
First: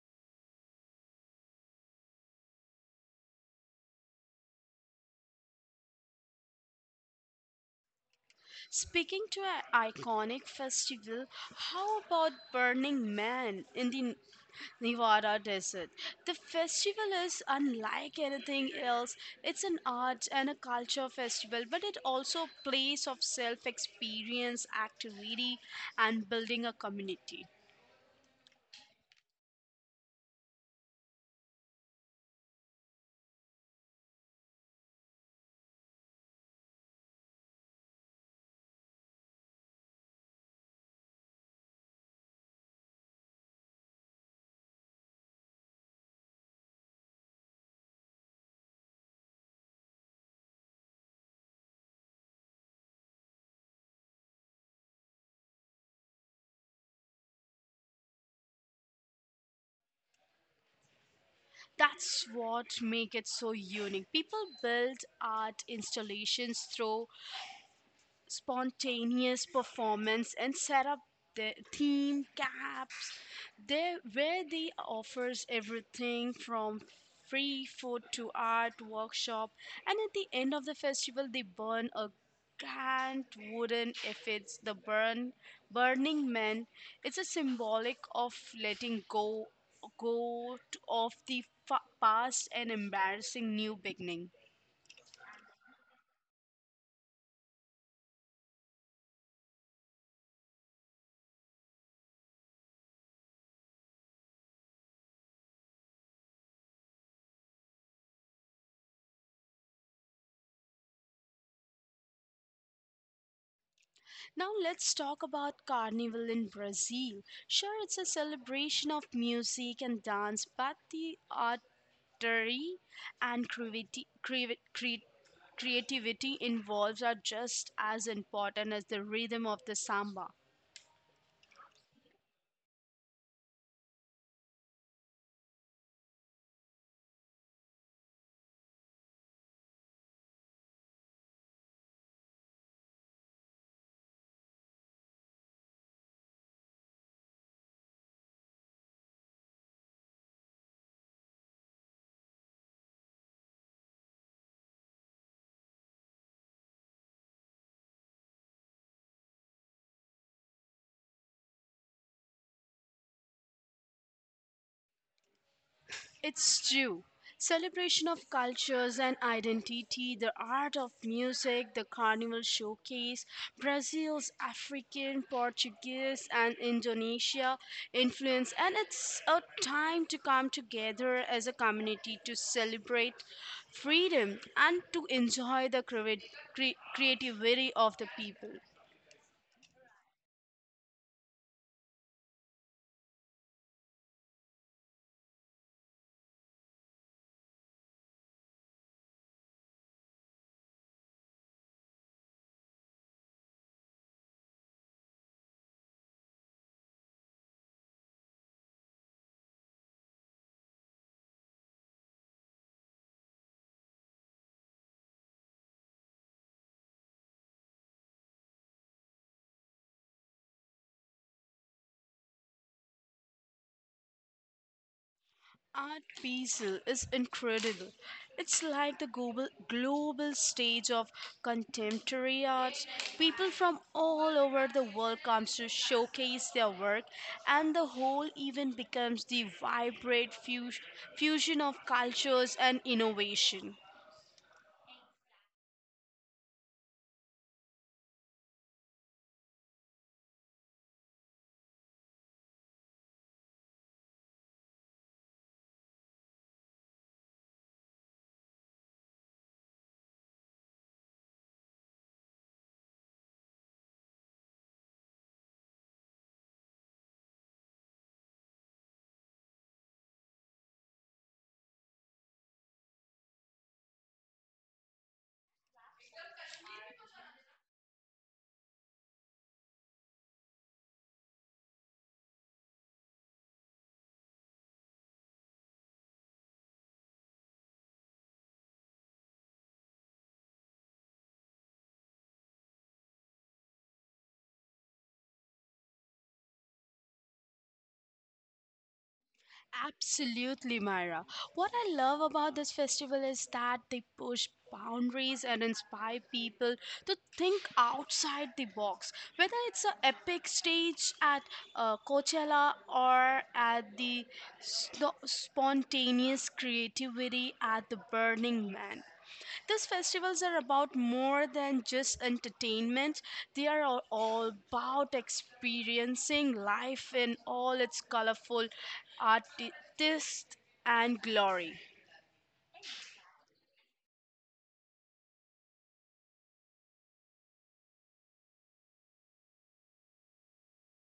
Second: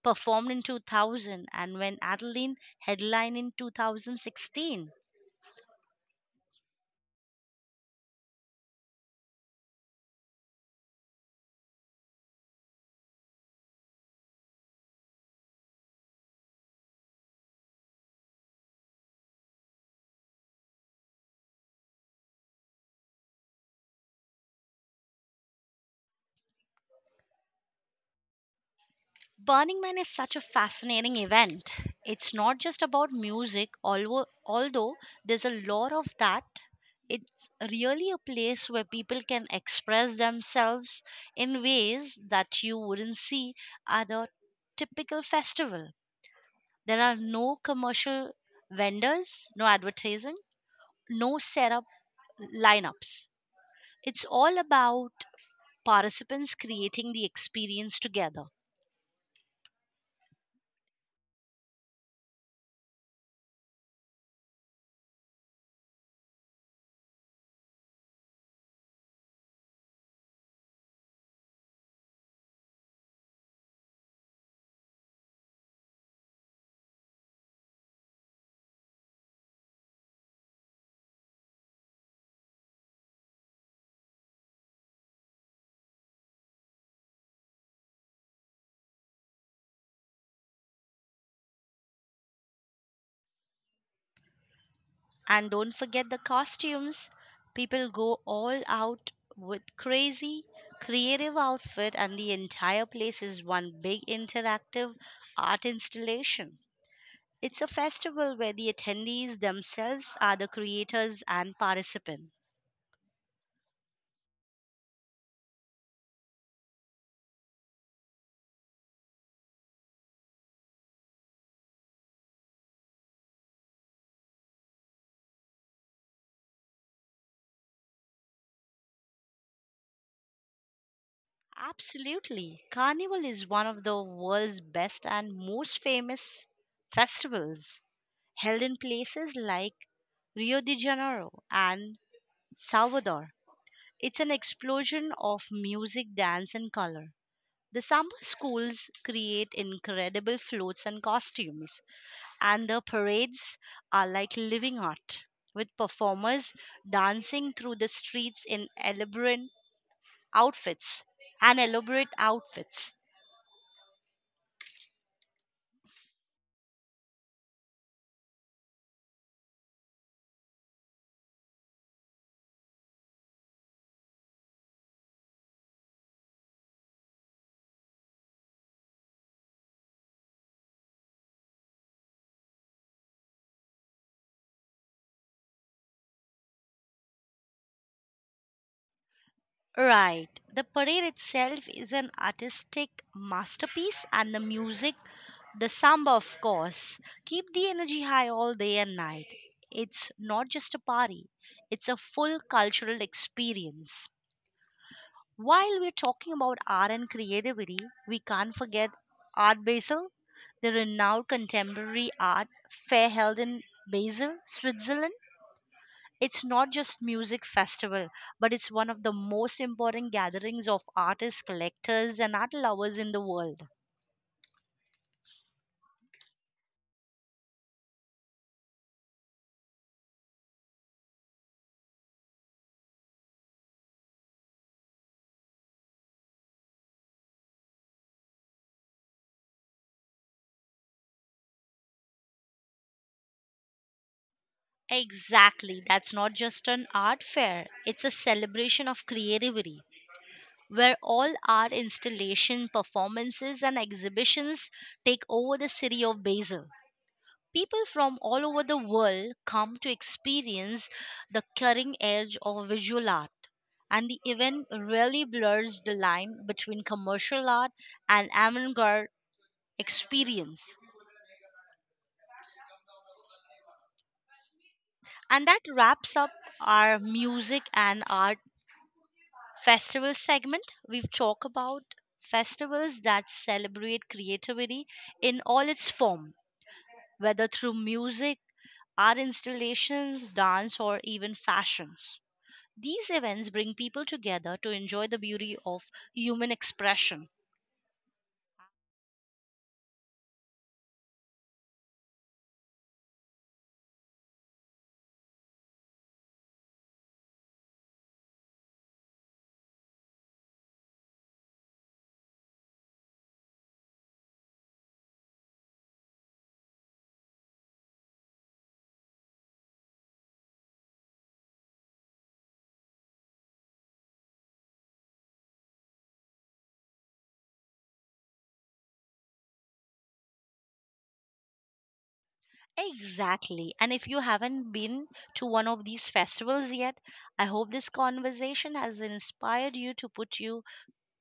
[SPEAKER 1] performed in 2000 and when Adeline headlined in 2016?
[SPEAKER 2] Speaking to an iconic festival, how about Burning Man in the Nevada Desert. The festival is unlike anything else. It's an art and a culture festival, but it also a place of self experience, activity, and building a community.
[SPEAKER 1] Burning Man is such a fascinating event. It's not just about music, although there's a lot of that. It's really a place where people can express themselves in ways that you wouldn't see at a typical festival. There are no commercial vendors, no advertising, no setup lineups. It's all about participants creating the experience together.
[SPEAKER 2] That's what make it so unique. People build art installations through spontaneous performance and set up the theme caps there where they offers everything from free food to art workshop, and at the end of the festival they burn a grand wooden effigy. The burn Burning Man, it's a symbolic of letting go of the past and embarrassing new beginning.
[SPEAKER 1] And don't forget the costumes. People go all out with crazy, creative outfit, and the entire place is one big interactive art installation. It's a festival where the attendees themselves are the creators and participants.
[SPEAKER 2] Now let's talk about Carnival in Brazil. Sure, it's a celebration of music and dance, but the artery and creativity involved are just as important as the rhythm of the samba.
[SPEAKER 1] Absolutely. Carnival is one of the world's best and most famous festivals, held in places like Rio de Janeiro and Salvador. It's an explosion of music, dance, and color. The summer schools create incredible floats and costumes, and the parades are like living art, with performers dancing through the streets in elaborate outfits and elaborate outfits.
[SPEAKER 2] It's true. Celebration of cultures and identity, the art of music, the carnival showcase, Brazil's African, Portuguese, and Indonesia influence, and it's a time to come together as a community to celebrate freedom and to enjoy the creativity of the people.
[SPEAKER 1] Right. The parade itself is an artistic masterpiece, and the music, the samba, of course, keep the energy high all day and night. It's not just a party; it's a full cultural experience. While we're talking about art and creativity, we can't forget Art Basel, the renowned contemporary art fair held in Basel, Switzerland. It's not just music festival, but it's one of the most important gatherings of artists, collectors, and art lovers in the world.
[SPEAKER 2] Art Basel is incredible. It's like the global stage of contemporary arts. People from all over the world come to showcase their work, and the whole event becomes the vibrant fusion of cultures and innovation.
[SPEAKER 1] Exactly. That's not just an art fair. It's a celebration of creativity where all art installation performances and exhibitions take over the city of Basel. People from all over the world come to experience the cutting edge of visual art, and the event really blurs the line between commercial art and avant-garde experience. And that wraps up our music and art festival segment. We've talked about festivals that celebrate creativity in all its form, whether through music, art installations, dance, or even fashions. These events bring people together to enjoy the beauty of human expression.
[SPEAKER 2] Absolutely, Myra. What I love about this festival is that they push boundaries and inspire people to think outside the box. Whether it's an epic stage at Coachella or at the spontaneous creativity at the Burning Man, these festivals are about more than just entertainment. They are all about experiencing life in all its colorful artist and glory.
[SPEAKER 1] Exactly. And if you haven't been to one of these festivals yet, I hope this conversation has inspired you to put you,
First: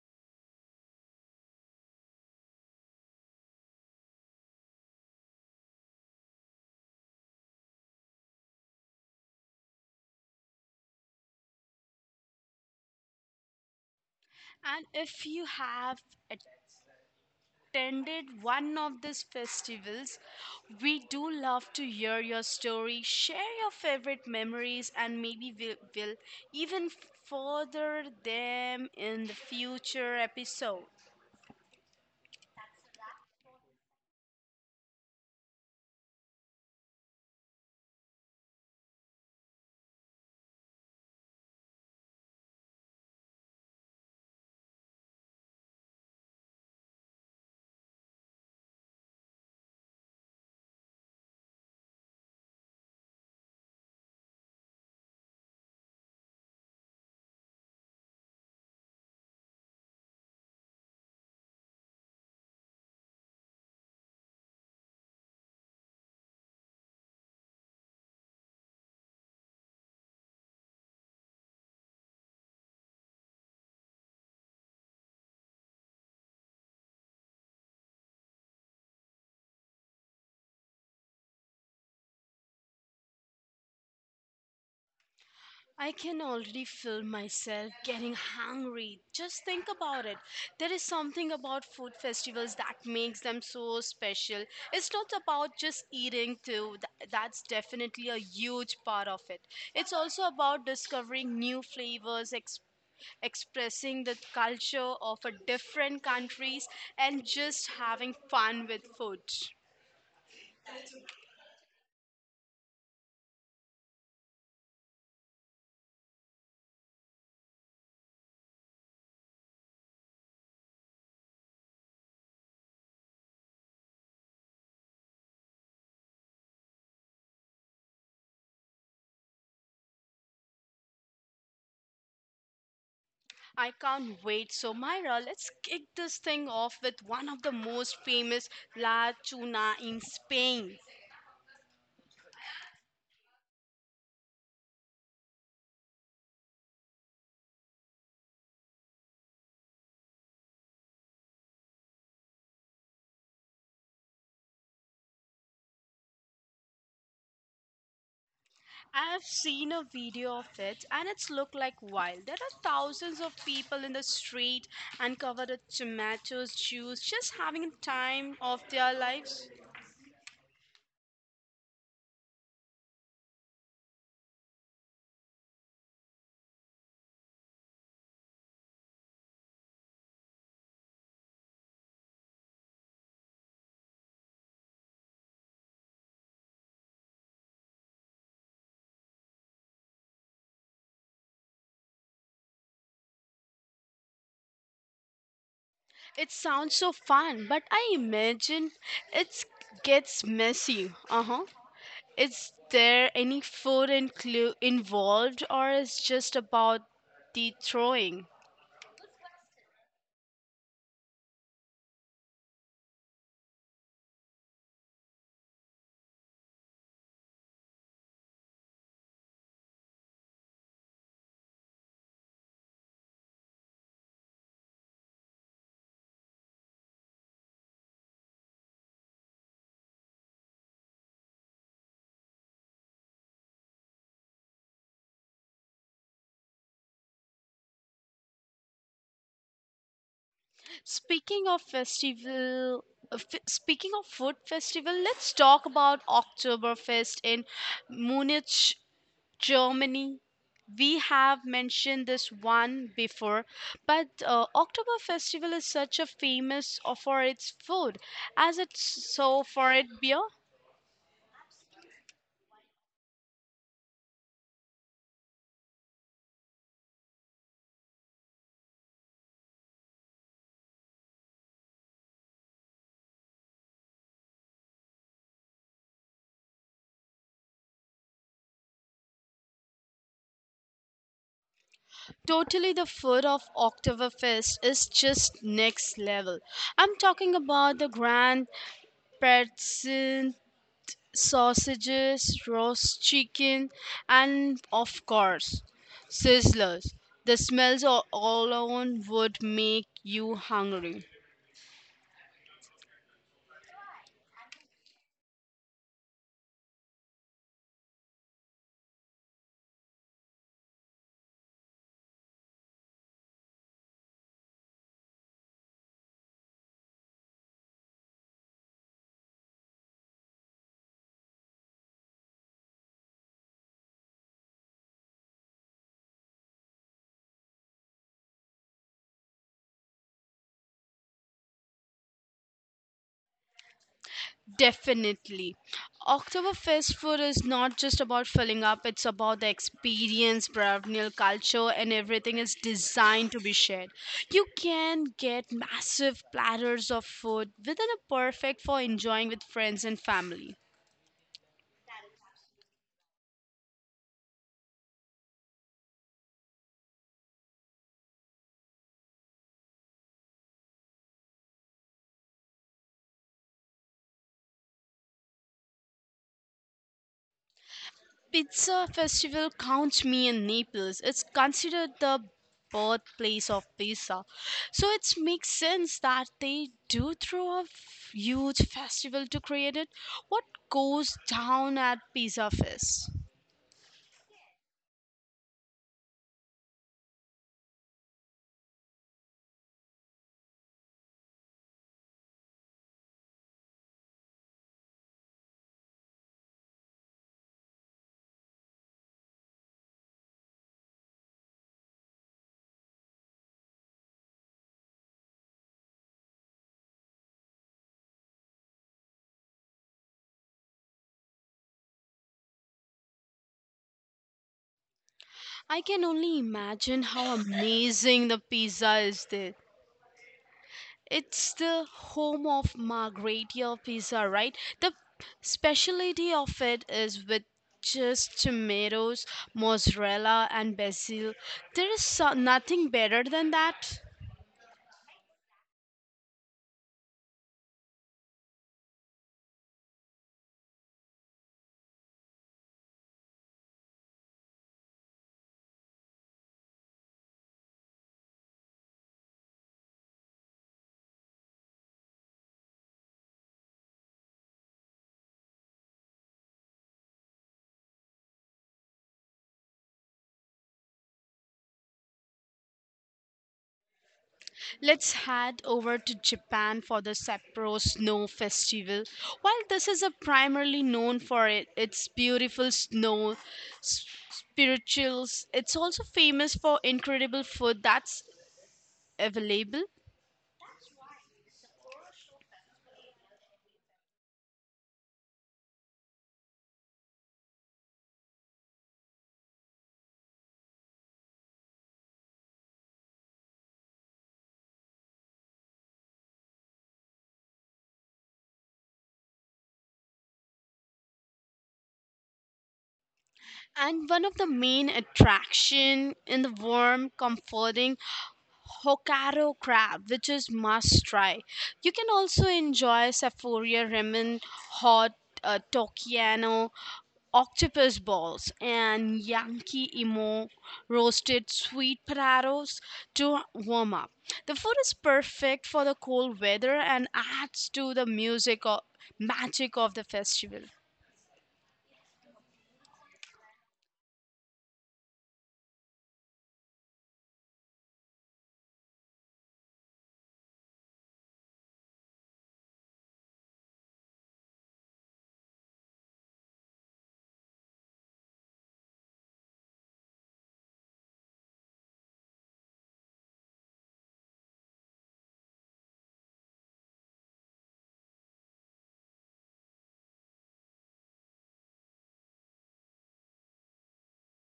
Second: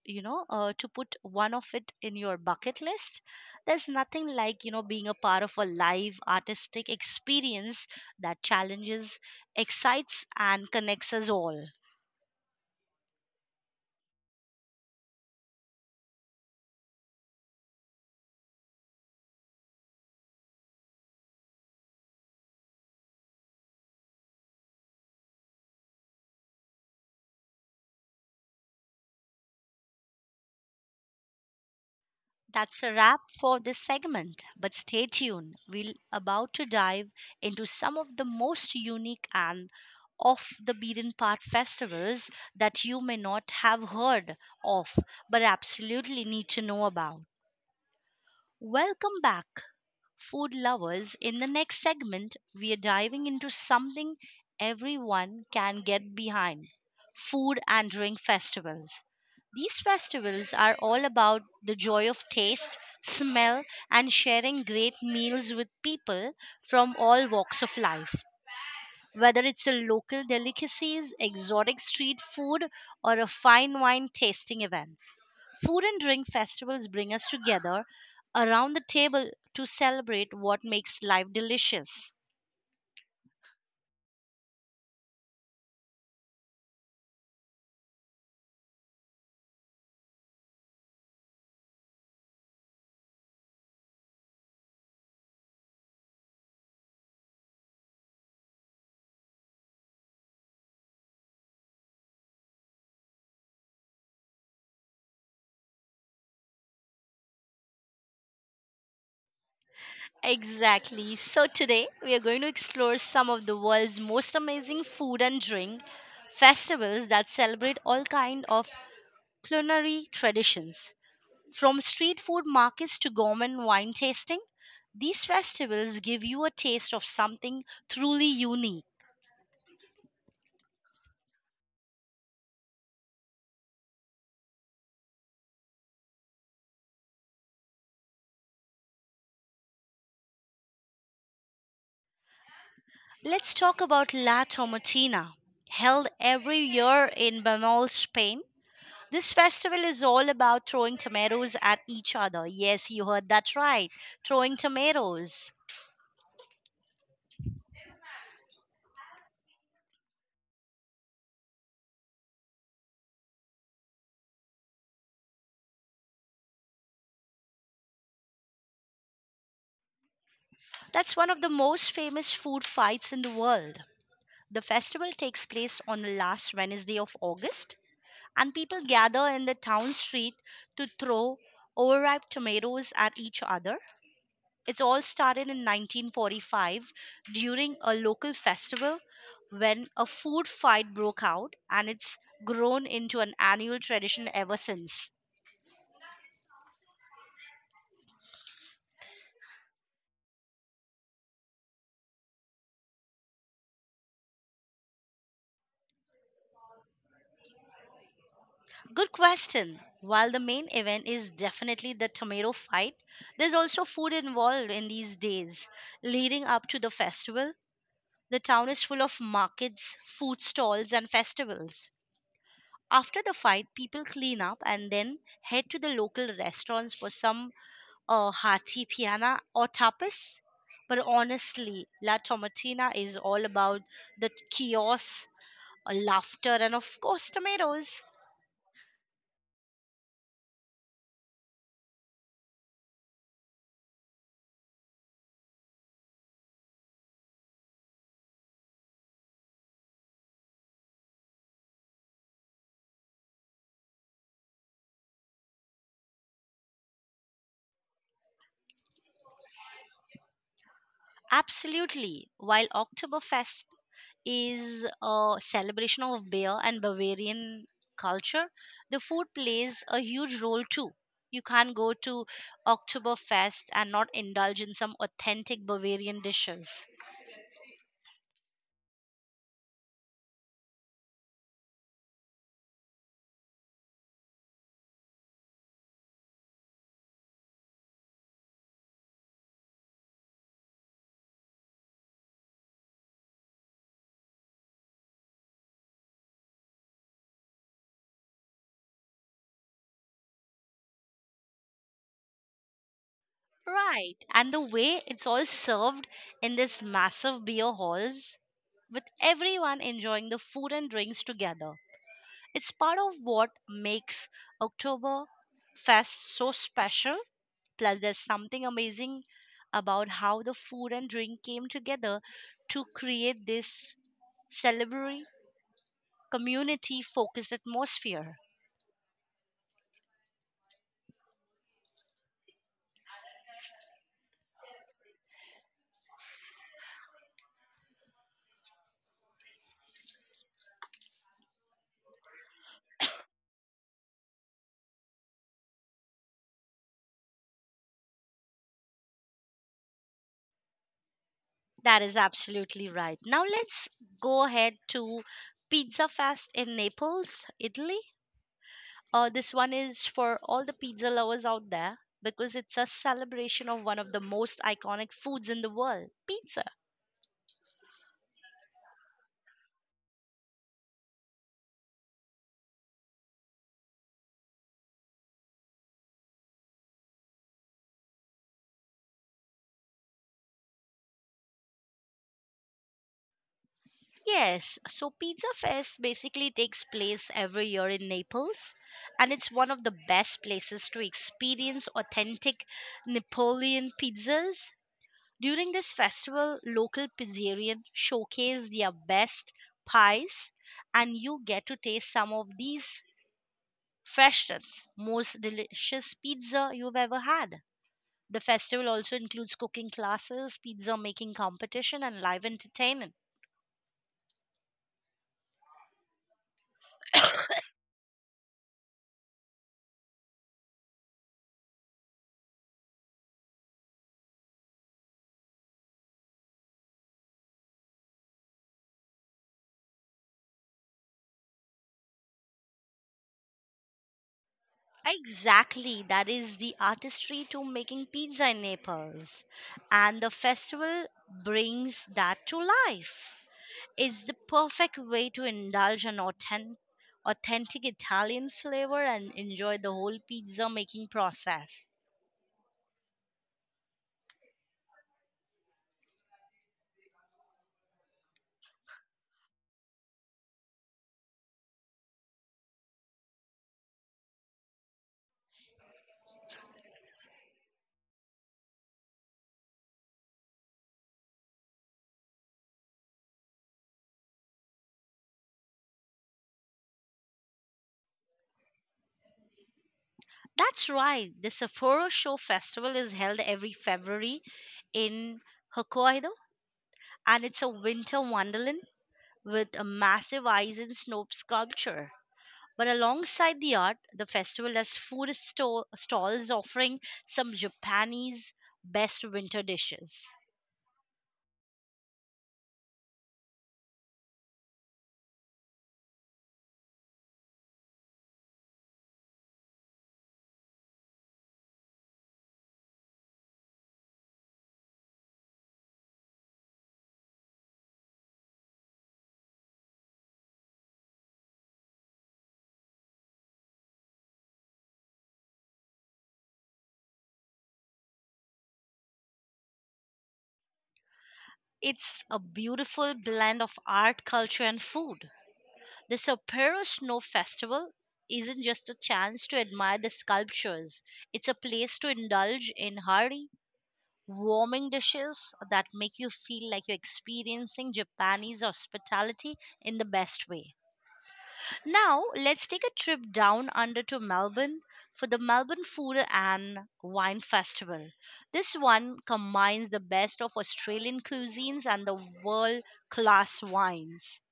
[SPEAKER 1] you know, uh, to put one of it in your bucket list. There's nothing like, being a part of a live artistic experience that challenges, excites, and connects us all.
[SPEAKER 2] And if you have attended one of these festivals, we do love to hear your story, share your favorite memories, and maybe we'll even further them in the future episode.
[SPEAKER 1] That's a wrap for this segment, but stay tuned. We're about to dive into some of the most unique and off the beaten path festivals that you may not have heard of but absolutely need to know about. Welcome back food lovers. In the next segment, we are diving into something everyone can get behind: food and drink festivals. These festivals are all about the joy of taste, smell, and sharing great meals with people from all walks of life. Whether it's a local delicacies, exotic street food, or a fine wine tasting event, food and drink festivals bring us together around the table to celebrate what makes life delicious.
[SPEAKER 2] I can already feel myself getting hungry. Just think about it. There is something about food festivals that makes them so special. It's not about just eating, too. That's definitely a huge part of it. It's also about discovering new flavors, expressing the culture of a different countries, and just having fun with food.
[SPEAKER 1] Exactly. So today we are going to explore some of the world's most amazing food and drink festivals that celebrate all kind of culinary traditions. From street food markets to gourmet wine tasting, these festivals give you a taste of something truly unique.
[SPEAKER 2] I can't wait. So, Myra, let's kick this thing off with one of the most famous La Tuna in Spain.
[SPEAKER 1] Let's talk about La Tomatina, held every year in Banal, Spain. This festival is all about throwing tomatoes at each other. Yes, you heard that right. Throwing tomatoes.
[SPEAKER 2] I've seen a video of it and it's looked like wild. There are thousands of people in the street and covered with tomatoes, juice, just having a time of their lives.
[SPEAKER 1] That's one of the most famous food fights in the world. The festival takes place on the last Wednesday of August and people gather in the town street to throw overripe tomatoes at each other. It all started in 1945 during a local festival when a food fight broke out, and it's grown into an annual tradition ever since.
[SPEAKER 2] It sounds so fun, but I imagine it gets messy. Uh huh. Is there any food involved or is just about the throwing?
[SPEAKER 1] Good question. While the main event is definitely the tomato fight, there's also food involved in these days leading up to the festival. The town is full of markets, food stalls, and festivals. After the fight, people clean up and then head to the local restaurants for some hearty piana or tapas. But honestly, La Tomatina is all about the chaos, laughter, and of course, tomatoes.
[SPEAKER 2] Speaking of festival speaking of food festival, let's talk about Oktoberfest in Munich, Germany. We have mentioned this one before, but Oktober Festival is such a famous for its food as it's so for its beer.
[SPEAKER 1] Absolutely. While Oktoberfest is a celebration of beer and Bavarian culture, the food plays a huge role too. You can't go to Oktoberfest and not indulge in some authentic Bavarian dishes.
[SPEAKER 2] Totally, the food of Oktoberfest is just next level. I'm talking about the grand pretzel, sausages, roast chicken, and of course, sizzlers. The smells alone would make you hungry.
[SPEAKER 1] Right. And the way it's all served in this massive beer halls with everyone enjoying the food and drinks together. It's part of what makes Oktoberfest so special. Plus, there's something amazing about how the food and drink came together to create this celebratory, community focused atmosphere.
[SPEAKER 2] Definitely. Oktoberfest food is not just about filling up, it's about the experience, baronial culture, and everything is designed to be shared. You can get massive platters of food within a perfect for enjoying with friends and family.
[SPEAKER 1] That is absolutely right. Now, let's go ahead to Pizza Fest in Naples, Italy. This one is for all the pizza lovers out there because it's a celebration of one of the most iconic foods in the world: pizza.
[SPEAKER 2] Pizza festival counts me in Naples. It's considered the birthplace of pizza. So it makes sense that they do throw a huge festival to create it. What goes down at Pizza Fest?
[SPEAKER 1] Yes, so Pizza Fest basically takes place every year in Naples, and it's one of the best places to experience authentic Napoleon pizzas. During this festival, local pizzerian showcase their best pies, and you get to taste some of these freshest, most delicious pizza you've ever had. The festival also includes cooking classes, pizza making competition, and live entertainment.
[SPEAKER 2] I can only imagine how amazing the pizza is there. It's the home of Margherita pizza, right? The specialty of it is with just tomatoes, mozzarella, and basil. There is nothing better than that.
[SPEAKER 1] Exactly, that is the artistry to making pizza in Naples. And the festival brings that to life. It's the perfect way to indulge an authentic Italian flavor and enjoy the whole pizza making process.
[SPEAKER 2] Let's head over to Japan for the Sapporo Snow Festival. While this is a primarily known for it, its beautiful snow spirituals, it's also famous for incredible food that's available.
[SPEAKER 1] That's right, the Sapporo Show Festival is held every February in Hokkaido, and it's a winter wonderland with a massive ice and snow sculpture. But alongside the art, the festival has stalls offering some Japanese best winter dishes.
[SPEAKER 2] And one of the main attraction in the warm, comforting Hokkaido crab, which is must try. You can also enjoy Sapphire ramen, hot Tokiyano, octopus balls, and Yankee emo roasted sweet potatoes to warm up. The food is perfect for the cold weather and adds to the music or magic of the festival.
[SPEAKER 1] It's a beautiful blend of art, culture, and food. The Sapporo Snow Festival isn't just a chance to admire the sculptures, it's a place to indulge in hearty, warming dishes that make you feel like you're experiencing Japanese hospitality in the best way. Now, let's take a trip down under to Melbourne for the Melbourne Food and Wine Festival. This one combines the best of Australian cuisines and the world class wines.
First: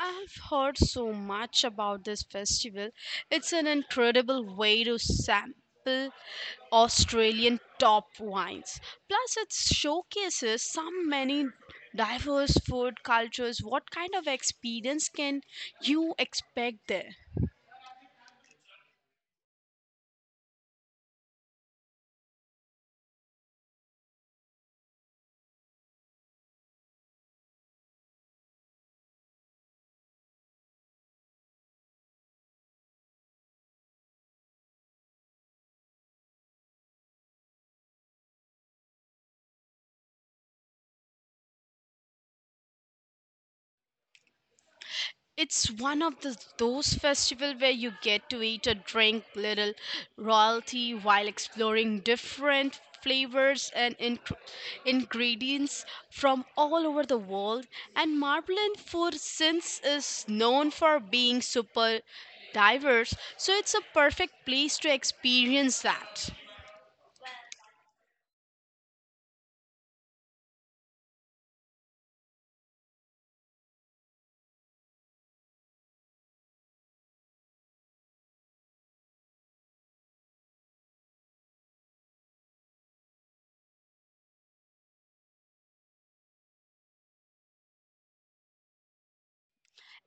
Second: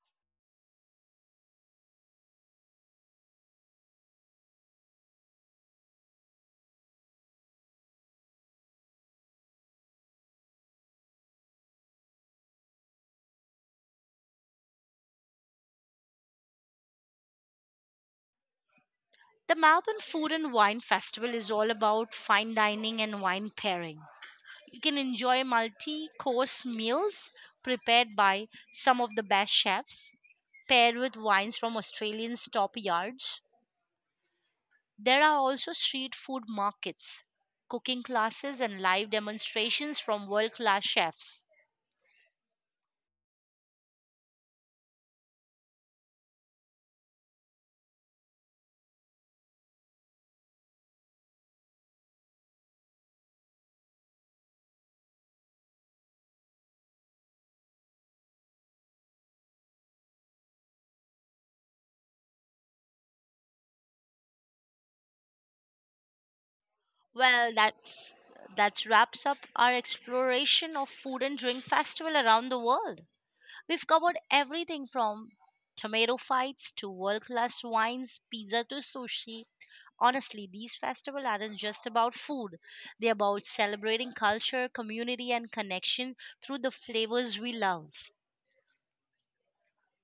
[SPEAKER 2] I've heard so much about this festival. It's an incredible way to sample Australian top wines. Plus, it showcases some many diverse food cultures. What kind of experience can you expect there?
[SPEAKER 1] The Melbourne Food and Wine Festival is all about fine dining and wine pairing. You can enjoy multi course meals prepared by some of the best chefs, paired with wines from Australians' top yards. There are also street food markets, cooking classes, and live demonstrations from world-class chefs.
[SPEAKER 2] It's one of the, those festival where you get to eat or drink little royalty while exploring different flavors and ingredients from all over the world. And Marbleland food since is known for being super diverse, so it's a perfect place to experience that.
[SPEAKER 1] Well, that wraps up our exploration of food and drink festival around the world. We've covered everything from tomato fights to world-class wines, pizza to sushi. Honestly, these festivals aren't just about food. They're about celebrating culture, community, and connection through the flavors we love.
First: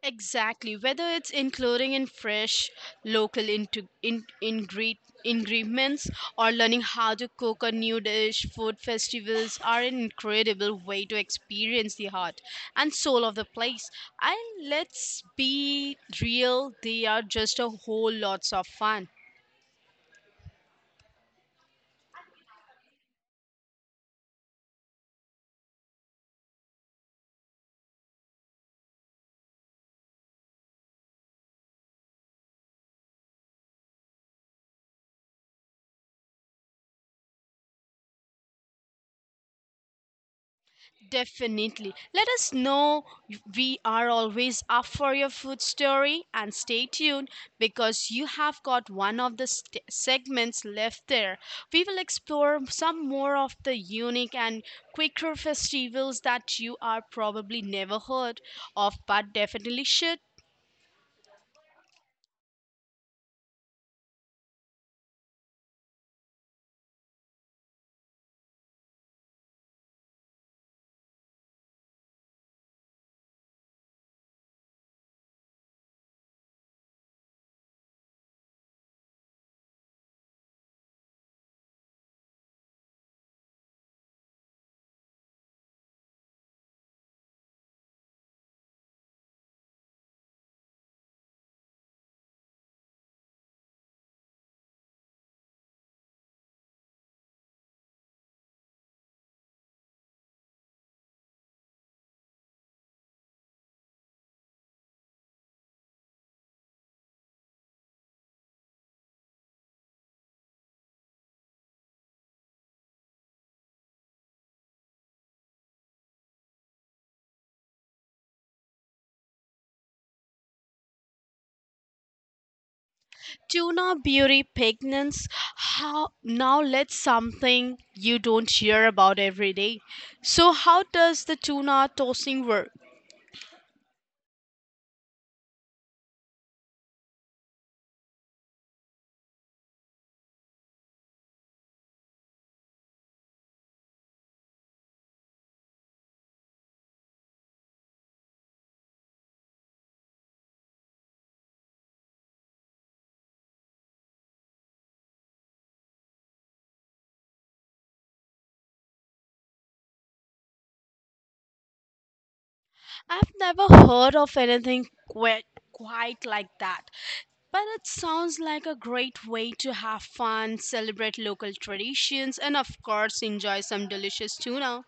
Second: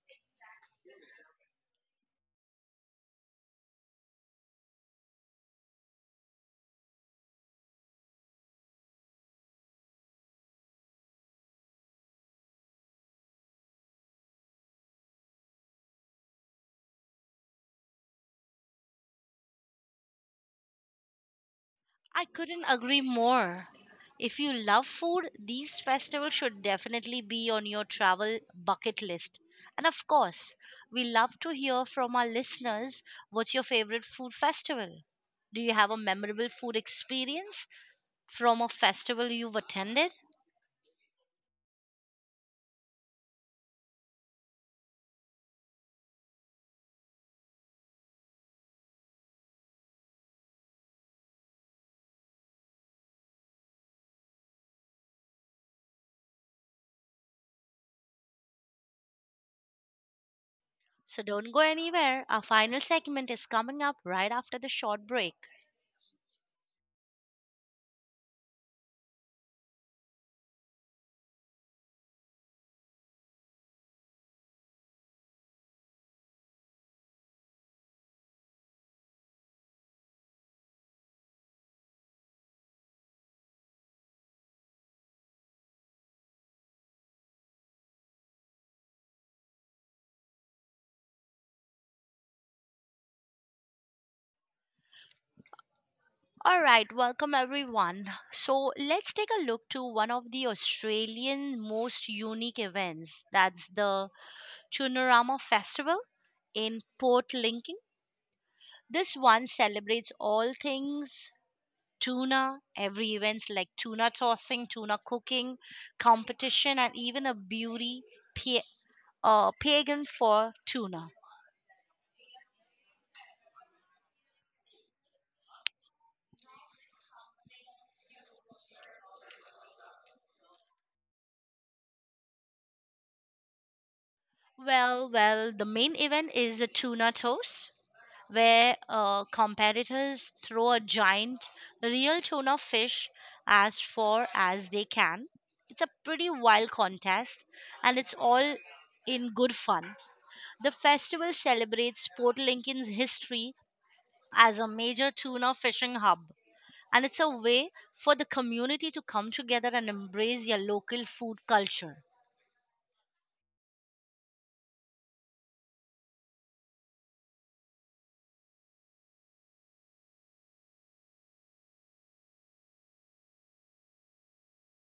[SPEAKER 2] Exactly. Whether it's including in fresh local ingredients or learning how to cook a new dish, food festivals are an incredible way to experience the heart and soul of the place. And let's be real, they are just a whole lots of fun.
[SPEAKER 1] I couldn't agree more. If you love food, these festivals should definitely be on your travel bucket list. And of course, we love to hear from our listeners: what's your favorite food festival? Do you have a memorable food experience from a festival you've attended?
[SPEAKER 2] Definitely. Let us know. We are always up for your food story and stay tuned because you have got one of the segments left there. We will explore some more of the unique and quicker festivals that you are probably never heard of but definitely should.
[SPEAKER 1] So don't go anywhere. Our final segment is coming up right after the short break. All right, welcome everyone. So let's take a look to one of the Australian most unique events. That's the Tunarama Festival in Port Lincoln. This one celebrates all things tuna, every events like tuna tossing, tuna cooking, competition, and even a pa- pagan for tuna.
[SPEAKER 2] Tuna beauty pigments. How now let's something you don't hear about every day. So how does the tuna tossing work?
[SPEAKER 1] Well, the main event is the tuna toss, where competitors throw a giant real tuna fish as far as they can. It's a pretty wild contest and it's all in good fun. The festival celebrates Port Lincoln's history as a major tuna fishing hub and it's a way for the community to come together and embrace their local food culture.
[SPEAKER 2] I've never heard of anything quite like that. But it sounds like a great way to have fun, celebrate local traditions, and of course, enjoy some delicious tuna.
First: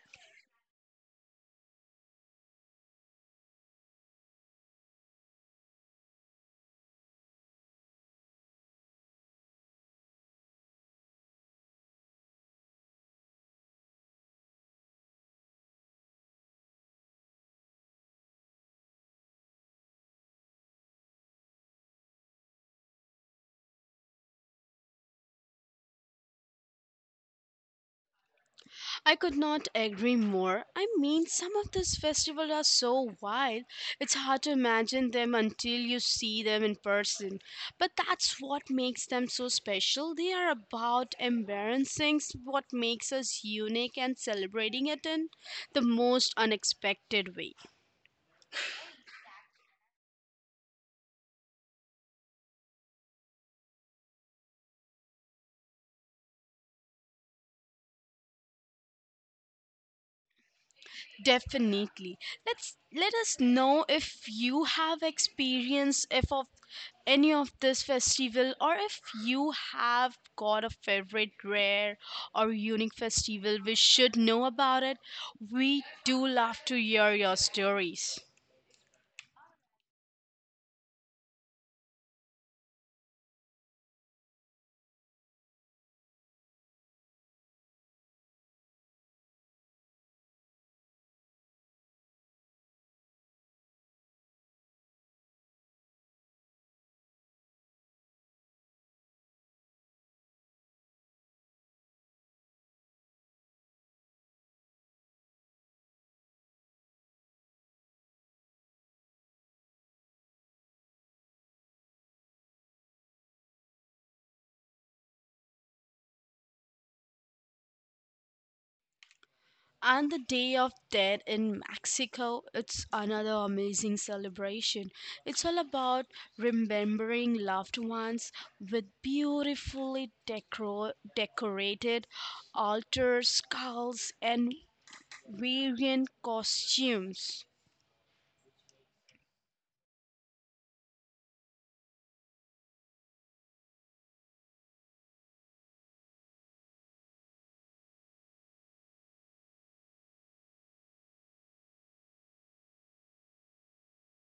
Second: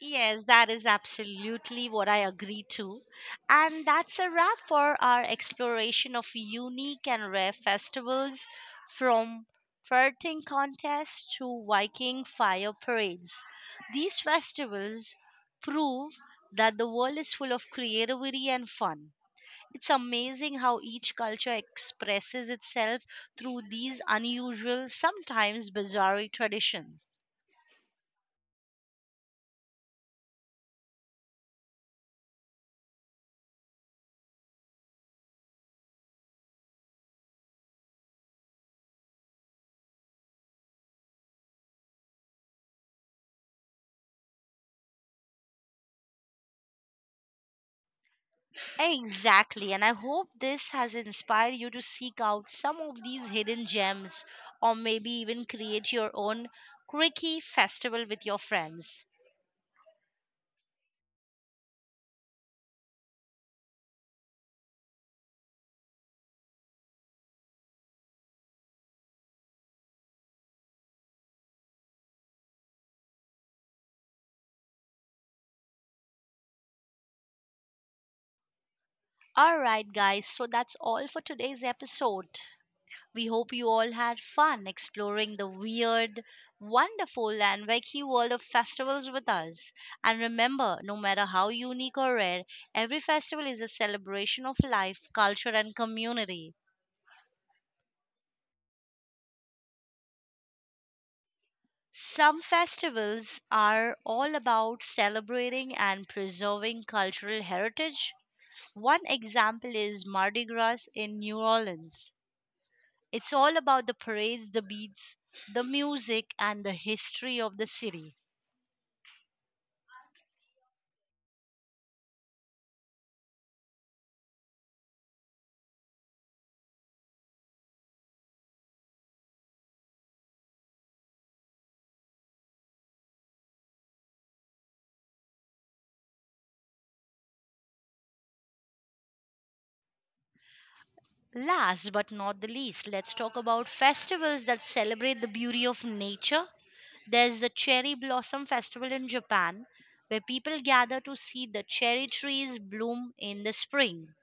[SPEAKER 1] Yes, that is absolutely what I agree to. And that's a wrap for our exploration of unique and rare festivals, from flirting contests to Viking fire parades. These festivals prove that the world is full of creativity and fun. It's amazing how each culture expresses itself through these unusual, sometimes bizarre traditions.
[SPEAKER 2] I could not agree more. I mean, some of these festivals are so wild, it's hard to imagine them until you see them in person. But that's what makes them so special. They are about embarrassing what makes us unique and celebrating it in the most unexpected way.
[SPEAKER 1] Exactly, and I hope this has inspired you to seek out some of these hidden gems or maybe even create your own quirky festival with your friends.
[SPEAKER 2] Definitely. Let's let us know if you have experience if of any of this festival or if you have got a favorite rare or unique festival we should know about it. We do love to hear your stories.
[SPEAKER 1] All right, guys, so that's all for today's episode. We hope you all had fun exploring the weird, wonderful, and wacky world of festivals with us. And remember, no matter how unique or rare, every festival is a celebration of life, culture, and community. Some festivals are all about celebrating and preserving cultural heritage. One example is Mardi Gras in New Orleans. It's all about the parades, the beats, the music, and the history of the city.
[SPEAKER 2] And the Day of Dead in Mexico, it's another amazing celebration. It's all about remembering loved ones with beautifully decorated altars, skulls, and variant costumes.
[SPEAKER 1] Last but not the least, let's talk about festivals that celebrate the beauty of nature. There's the Cherry Blossom Festival in Japan, where people gather to see the cherry trees bloom in the spring.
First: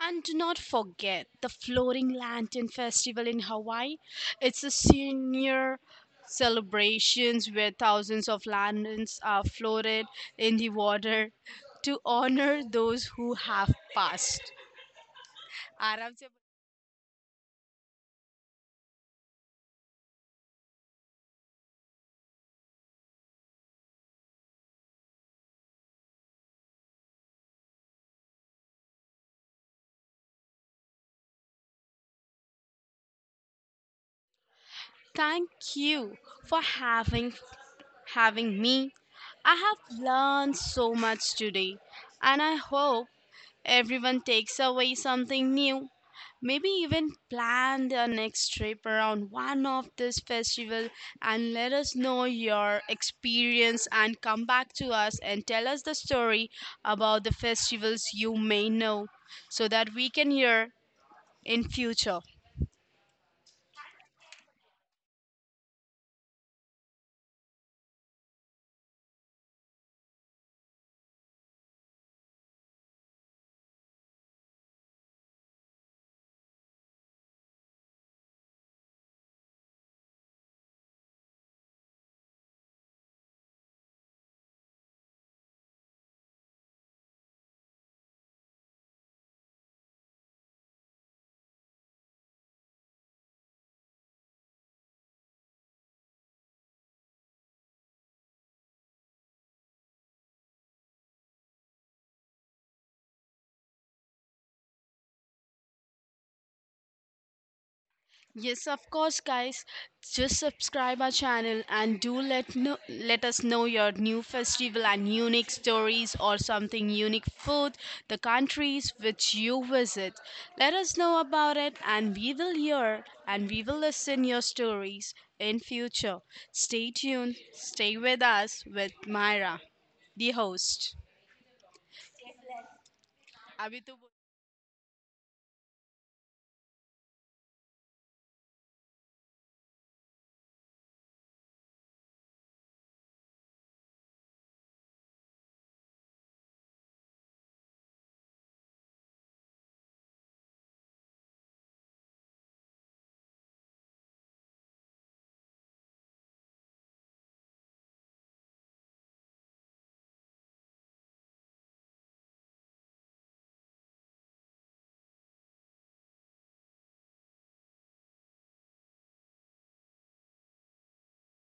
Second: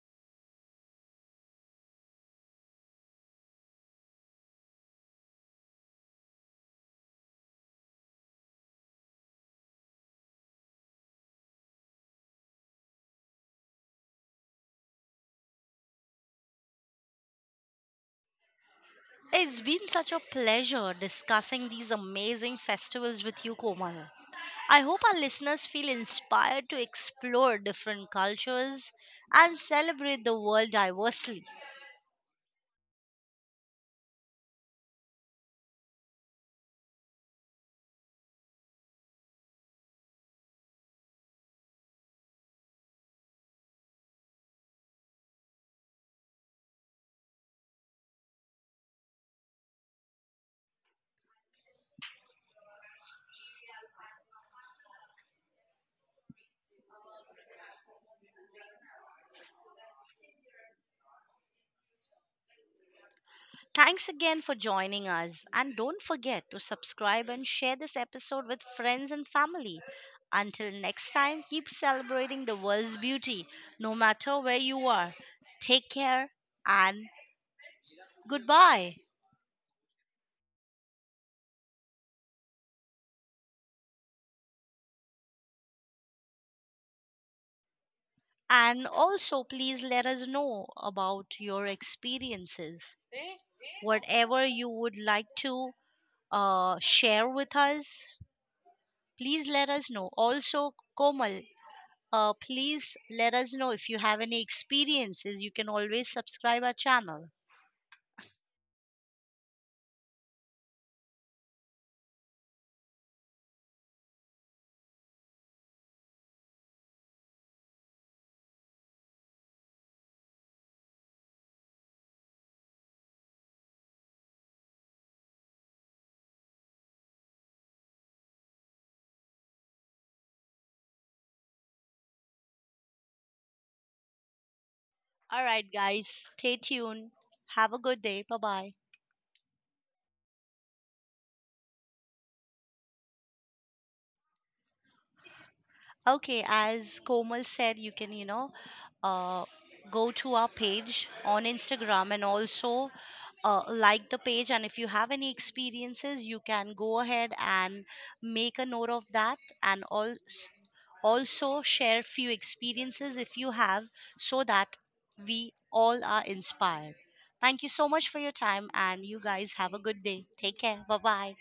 [SPEAKER 2] And do not forget the Floating Lantern Festival in Hawaii. It's a senior celebrations where thousands of lanterns are floated in the water to honor those who have passed. आराम से.
[SPEAKER 1] It's been such a pleasure discussing these amazing festivals with you, Komal. I hope our listeners feel inspired to explore different cultures and celebrate the world diversely.
[SPEAKER 2] Thank you for having me. I have learned so much today and I hope everyone takes away something new. Maybe even plan their next trip around one of this festival, and let us know your experience and come back to us and tell us the story about the festivals you may know so that we can hear in future.
[SPEAKER 1] Thanks again for joining us, and don't forget to subscribe and share this episode with friends and family. Until next time, keep celebrating the world's beauty no matter where you are. Take care and goodbye. And also, please let us know about your experiences. Whatever you would like to share with us, please let us know. Also, Komal, please let us know if you have any experiences. You can always subscribe our channel.
[SPEAKER 2] Yes, of course, guys. Just subscribe our channel and do let know, let us know your new festival and unique stories or something unique food, the countries which you visit. Let us know about it and we will hear and we will listen your stories in future. Stay tuned. Stay with us with Myra, the host. अभी तो
[SPEAKER 1] All right, guys, stay tuned. Have a good day. Bye bye. Okay, as Komal said, you can, you know, uh, go to our page on Instagram and also like the page. And if you have any experiences, you can go ahead and make a note of that and also share few experiences if you have so that we all are inspired. Thank you so much for your time, and you guys have a good day. Take care. Bye bye.